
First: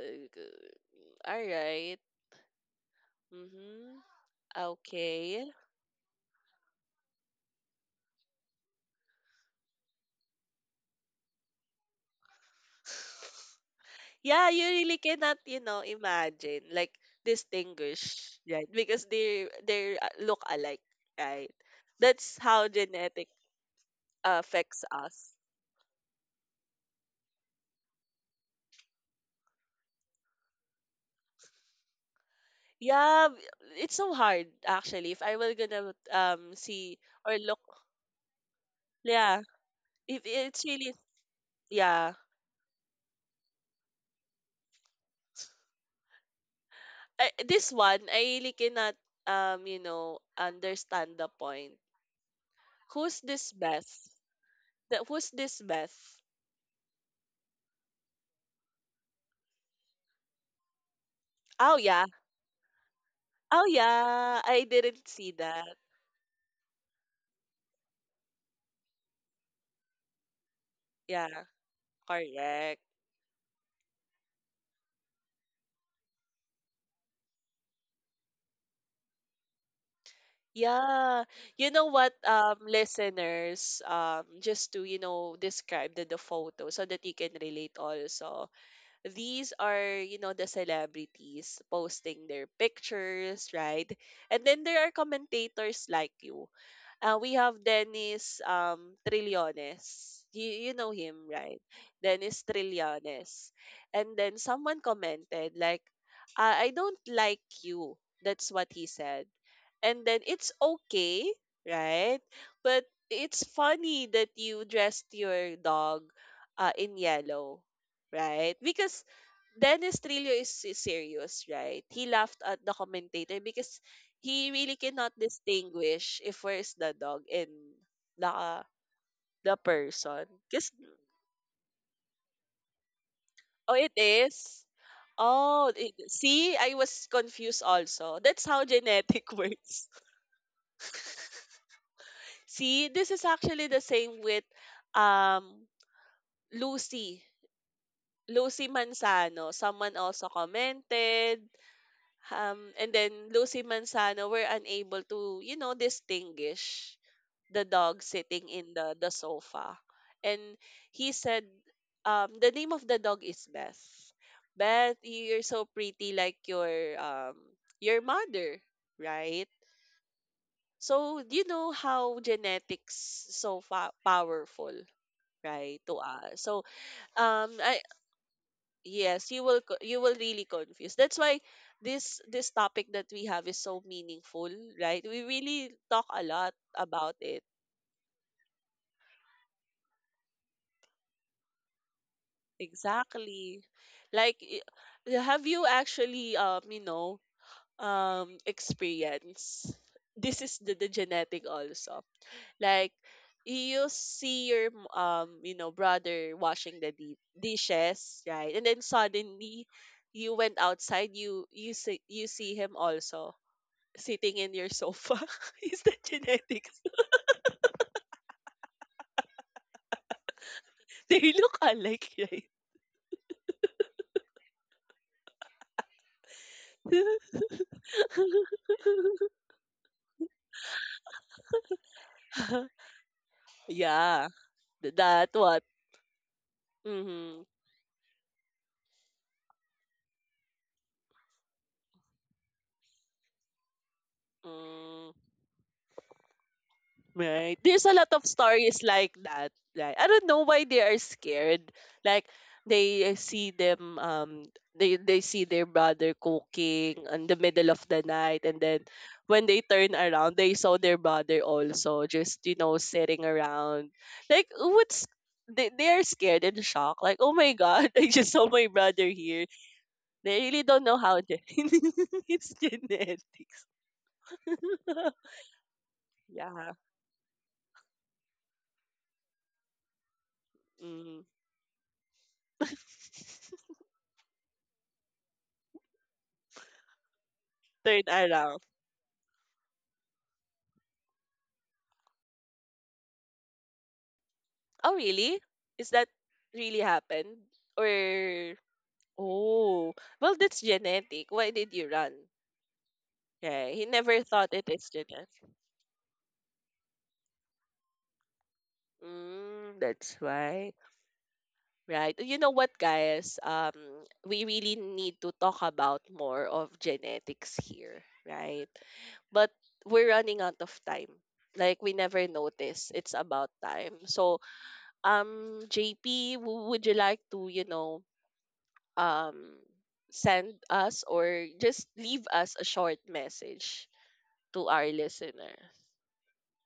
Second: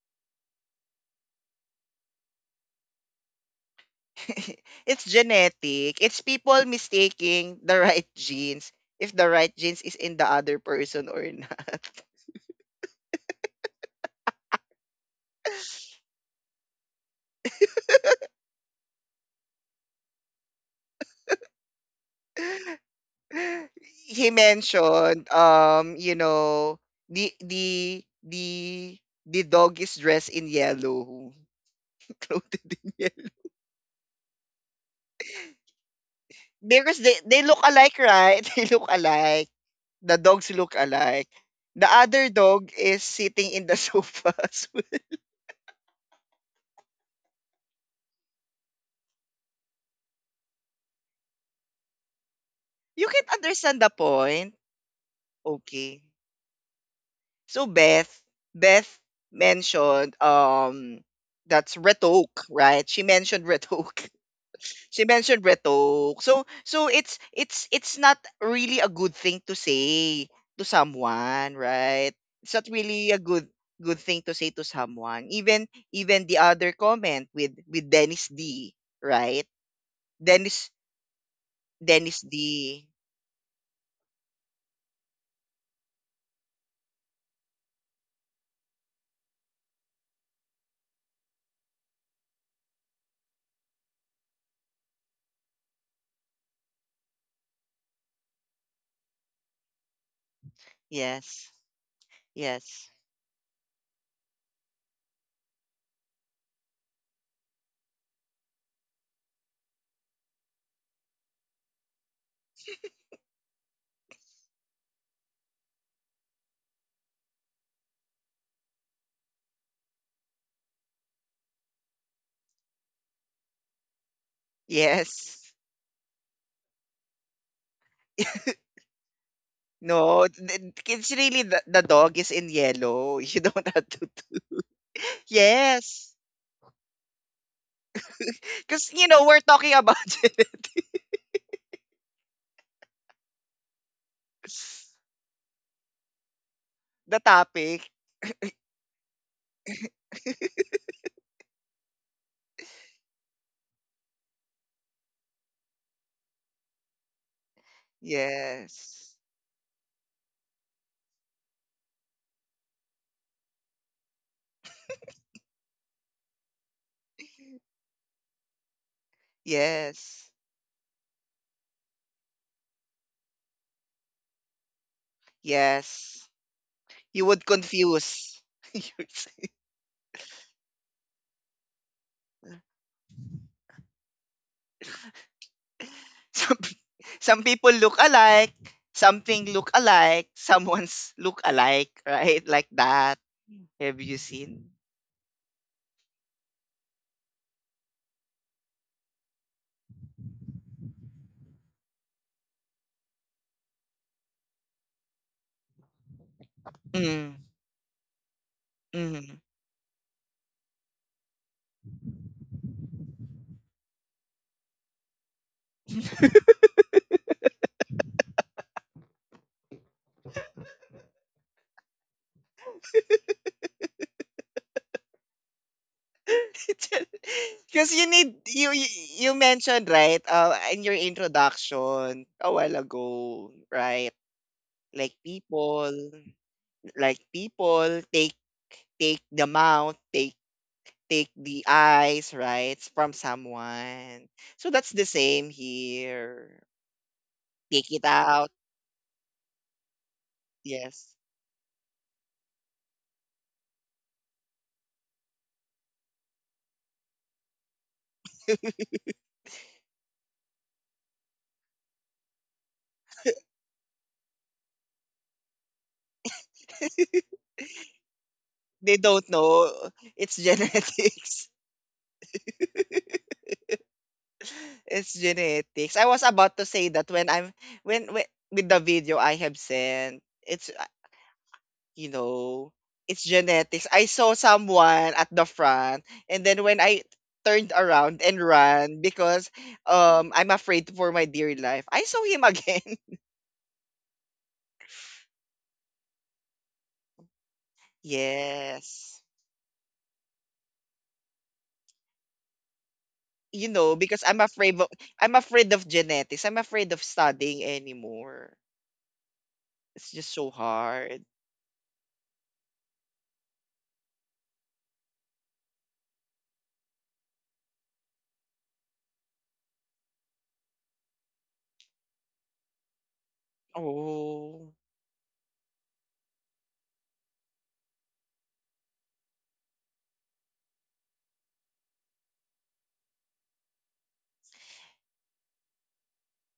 A: all right. Mm-hmm.
B: it's
A: Okay.
B: genetic. It's people mistaking the right genes if the right genes is in the other person or not.
A: Yeah, you really cannot, you know, imagine like distinguish, right? Because they they uh, look alike, right? That's how genetic
B: he
A: uh, affects
B: mentioned
A: us.
B: um you know the the the the dog is dressed in yellow, clothed in
A: Yeah,
B: yellow.
A: b- it's so hard actually. If I were gonna um
B: Because
A: see
B: they,
A: or
B: they look
A: look,
B: alike, right? They look
A: yeah,
B: alike. The
A: if
B: dogs
A: it's
B: look
A: really
B: alike. The
A: yeah.
B: other dog is sitting in the sofa. So,
A: I, this one I really cannot um you know understand the point.
B: you
A: Who's
B: can
A: this
B: understand the
A: Beth?
B: point.
A: That who's this Beth?
B: Okay. So, Beth, Beth mentioned um that's
A: Oh
B: Red,
A: yeah.
B: right? She mentioned Red.
A: Oh, yeah. I
B: She
A: didn't see
B: mentioned Red.
A: that.
B: So so it's it's it's not really a good thing to say to
A: Yeah,
B: someone, right? It's not
A: correct.
B: really a good good thing to say to someone. Even even the other comment with with Dennis D, right? Dennis
A: Yeah. You know what,
B: Dennis D.
A: um, listeners, um, just to, you know, describe the, the photo so that you can relate also. These are, you know, the celebrities posting their pictures, right? And then there are commentators like you. Uh, we have Dennis um Trillones. You, you know him,
B: Yes.
A: right? Dennis
B: Yes.
A: Trillones. And then someone commented like, I, I don't like you. That's what he said. And then it's okay, right? But it's funny that you dressed your dog uh, in yellow, right? Because Dennis Trillo is, is serious, right? He laughed at the commentator because he really cannot
B: Yes.
A: distinguish if where's the dog and the the
B: No,
A: person.
B: it-
A: Cause
B: it's really the, the dog is in yellow. You don't
A: oh,
B: have
A: it
B: to do.
A: is. Oh, it,
B: Yes.
A: see, I was confused also. That's how
B: Because, you know,
A: genetic
B: we're talking
A: works.
B: about genetics.
A: See, this is actually the same with um
B: The
A: Lucy.
B: topic.
A: Lucy Manzano. Someone also commented. Um, and then Lucy Manzano were unable to, you know, distinguish the dog sitting in the the
B: Yes.
A: sofa and he said um the name of the dog is Beth. Beth, you're so pretty like your um your mother, right?
B: Yes.
A: So you know how genetics so fa- powerful, right, to
B: Yes.
A: us. So
B: You would
A: um I
B: confuse. You would
A: yes, you
B: say-
A: will co- you will really confuse. That's why this this topic that we have is so meaningful, right? We really talk a lot
B: some,
A: about
B: some
A: it.
B: people look alike. Something look alike. Someone's look alike, right? Like that.
A: Exactly.
B: Have you
A: Like, i-
B: seen?
A: have you actually, um, you know, um, experience? This is the, the genetic also. Like, you see your, m- um, you know, brother washing the di-
B: Mm,
A: dishes, right? And then
B: mm.
A: suddenly, you went outside. You you see you see him also sitting in your sofa. Is that genetics? They look alike, right?
B: Because you need you you you mentioned right, uh, in your introduction a while ago, right?
A: yeah, th-
B: like
A: that what.
B: people like
A: Mm-hmm.
B: people take take the mouth, take take the eyes right from someone, so that's the
A: Mm,
B: same here,
A: right. There's
B: take
A: a
B: it
A: lot of
B: out.
A: stories like that. Right. I don't know why they are
B: Yes.
A: scared. Like they see them um they they see their brother cooking in the middle of the night and then when they turn around they saw their brother also just you know sitting around. Like what's they, they are scared and shocked. Like, oh my god, I just saw my
B: they
A: brother
B: don't
A: here.
B: know it's
A: They really don't know how gen-
B: genetics.
A: it's genetics.
B: It's genetics. I was about to
A: yeah.
B: say that when I'm when, when with the video I have sent, it's uh,
A: Mm.
B: you know, it's genetics. I saw someone at the front and then when I turned
A: Turn
B: around and
A: around.
B: ran because um I'm afraid for my dear life. I saw him again.
A: Oh, really? Is that really happened? Or
B: Yes.
A: oh, well, that's genetic. Why did you run?
B: You
A: Yeah, he
B: know, because
A: never
B: I'm
A: thought it
B: afraid of
A: is genetic.
B: I'm afraid of genetics. I'm afraid of studying anymore.
A: Mm,
B: It's
A: that's
B: just so
A: why.
B: hard.
A: Right. You know what, guys? Um, we really need to talk about more of genetics here, right? But we're running out of time. Like we never notice. It's about time. So,
B: Oh.
A: um, J P, would you like to, you know, um, send us or just leave us a short message to our listener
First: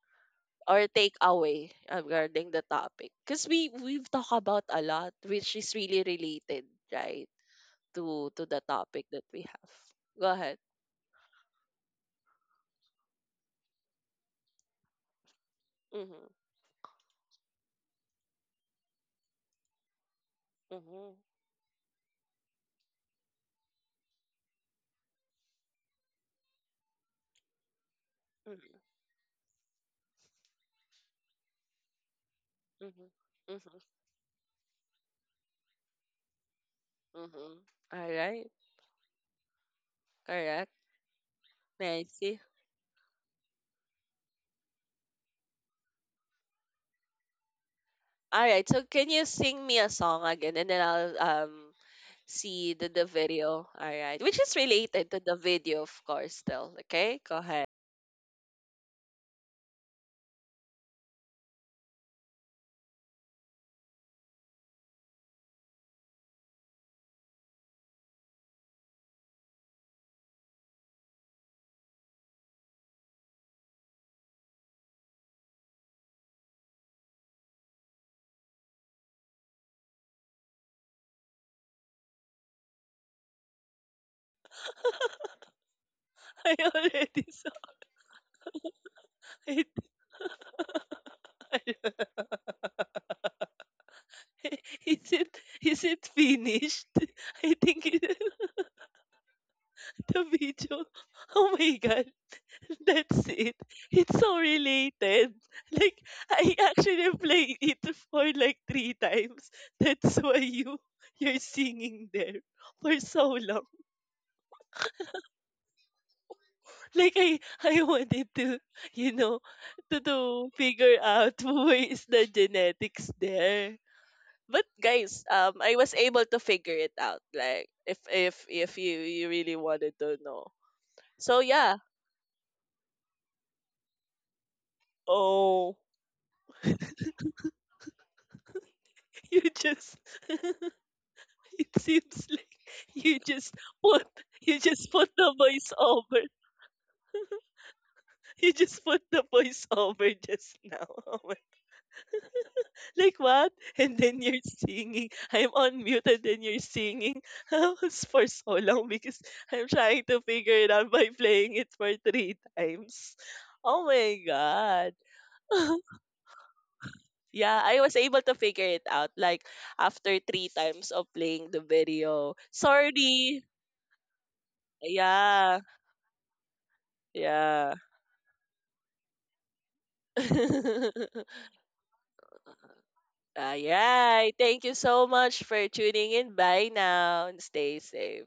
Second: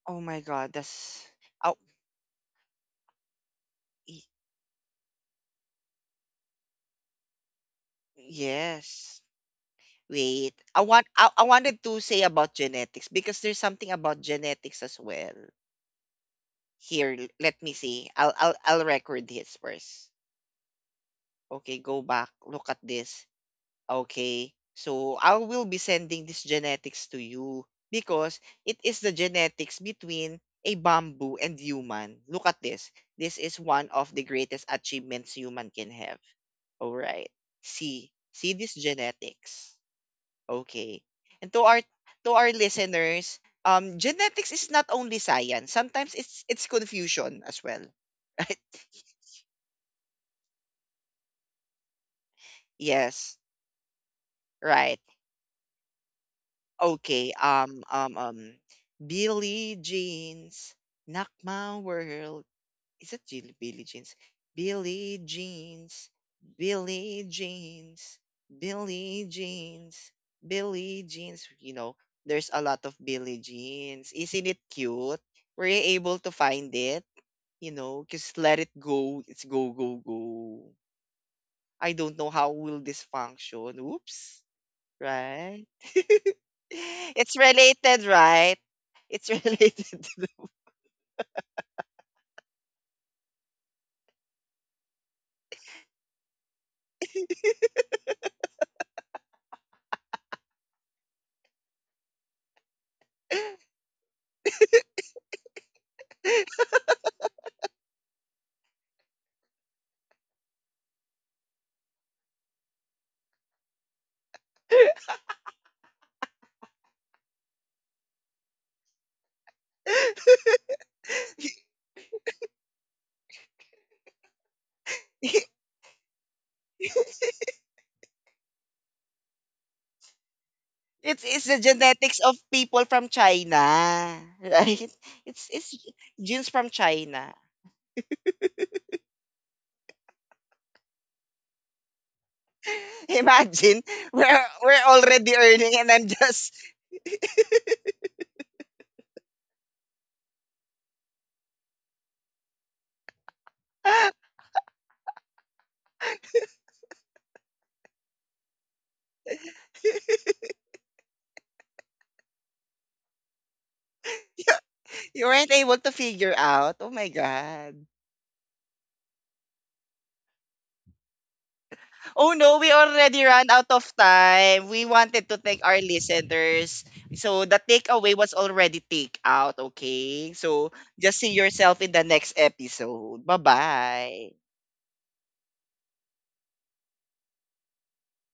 B: Oh my god,
A: or take
B: that's
A: away
B: oh
A: regarding the topic because we we've talked about a lot which is really related right to to the topic
B: yes.
A: that we have. Go
B: Wait.
A: ahead.
B: I want I, I wanted to say about genetics because there's something about genetics as well.
A: Mm-hmm,
B: Here, l- let me see. I'll I'll I'll record this first.
A: mm-hmm,
B: Okay, go back. Look at this. Okay. So I will be sending this genetics to you because it
A: mm-hmm,
B: is the genetics between a bamboo and human. Look at this. This is
A: mm-hmm, mm-hmm.
B: one of the greatest achievements human can have. All right.
A: Mm-hmm.
B: See.
A: All
B: See
A: right.
B: this genetics.
A: Correct.
B: Okay. And to our to our
A: Nancy.
B: listeners, um, genetics is not only science. Sometimes it's it's confusion as well.
A: All
B: Right?
A: right, so can you sing me a song again and then I'll um see the, the
B: Yes.
A: video. All right. Which is
B: Right.
A: related to the video, of course, still.
B: Okay.
A: Okay? Go ahead.
B: Um. Um. Um. Billy Jeans, knock my world. Is it Jill- Billy Jeans? Billy Jeans, Billy Jeans, Billy Jeans, Billy Jeans. You know, there's a lot of Billy Jeans. Isn't it cute? Were you able to find it? You know, just let it go. It's go, go, go. I don't know how will this function. Oops. Right?
A: I already
B: it's
A: saw
B: related, right? It's
A: it.
B: related.
A: Is it is it finished? I think it, the video. Oh my god, that's it. It's so related. Like I actually played it for like three times. That's why you you're singing there for so long. Like I I wanted to, you know, to to figure out where is the genetics there. But guys, um I was able to figure it out. Like if if if you you really wanted to know.
B: it's it's
A: So
B: the
A: yeah.
B: genetics of people from China, right? It's
A: Oh,
B: it's genes from China.
A: you just it seems like you just
B: Imagine
A: put
B: we're
A: you
B: we're
A: just put
B: already
A: the voice
B: earning and I'm
A: over.
B: just
A: You just put the voice over just now. Oh like what? And then you're singing. I'm on mute and then you're singing. I was for so long because I'm trying to figure it out by playing it for three times. Oh my god.
B: you weren't able to figure out. Oh my
A: Yeah,
B: god.
A: I was able to figure it out like after three times of playing the
B: Oh
A: video.
B: no, we already
A: Sorry.
B: ran out of time. We wanted to thank
A: Yeah.
B: our listeners. So the
A: Yeah.
B: takeaway was already take out, okay? So just see yourself in the next episode.
A: All
B: Bye-bye.
A: right. Thank you so much for tuning in. Bye now and stay safe.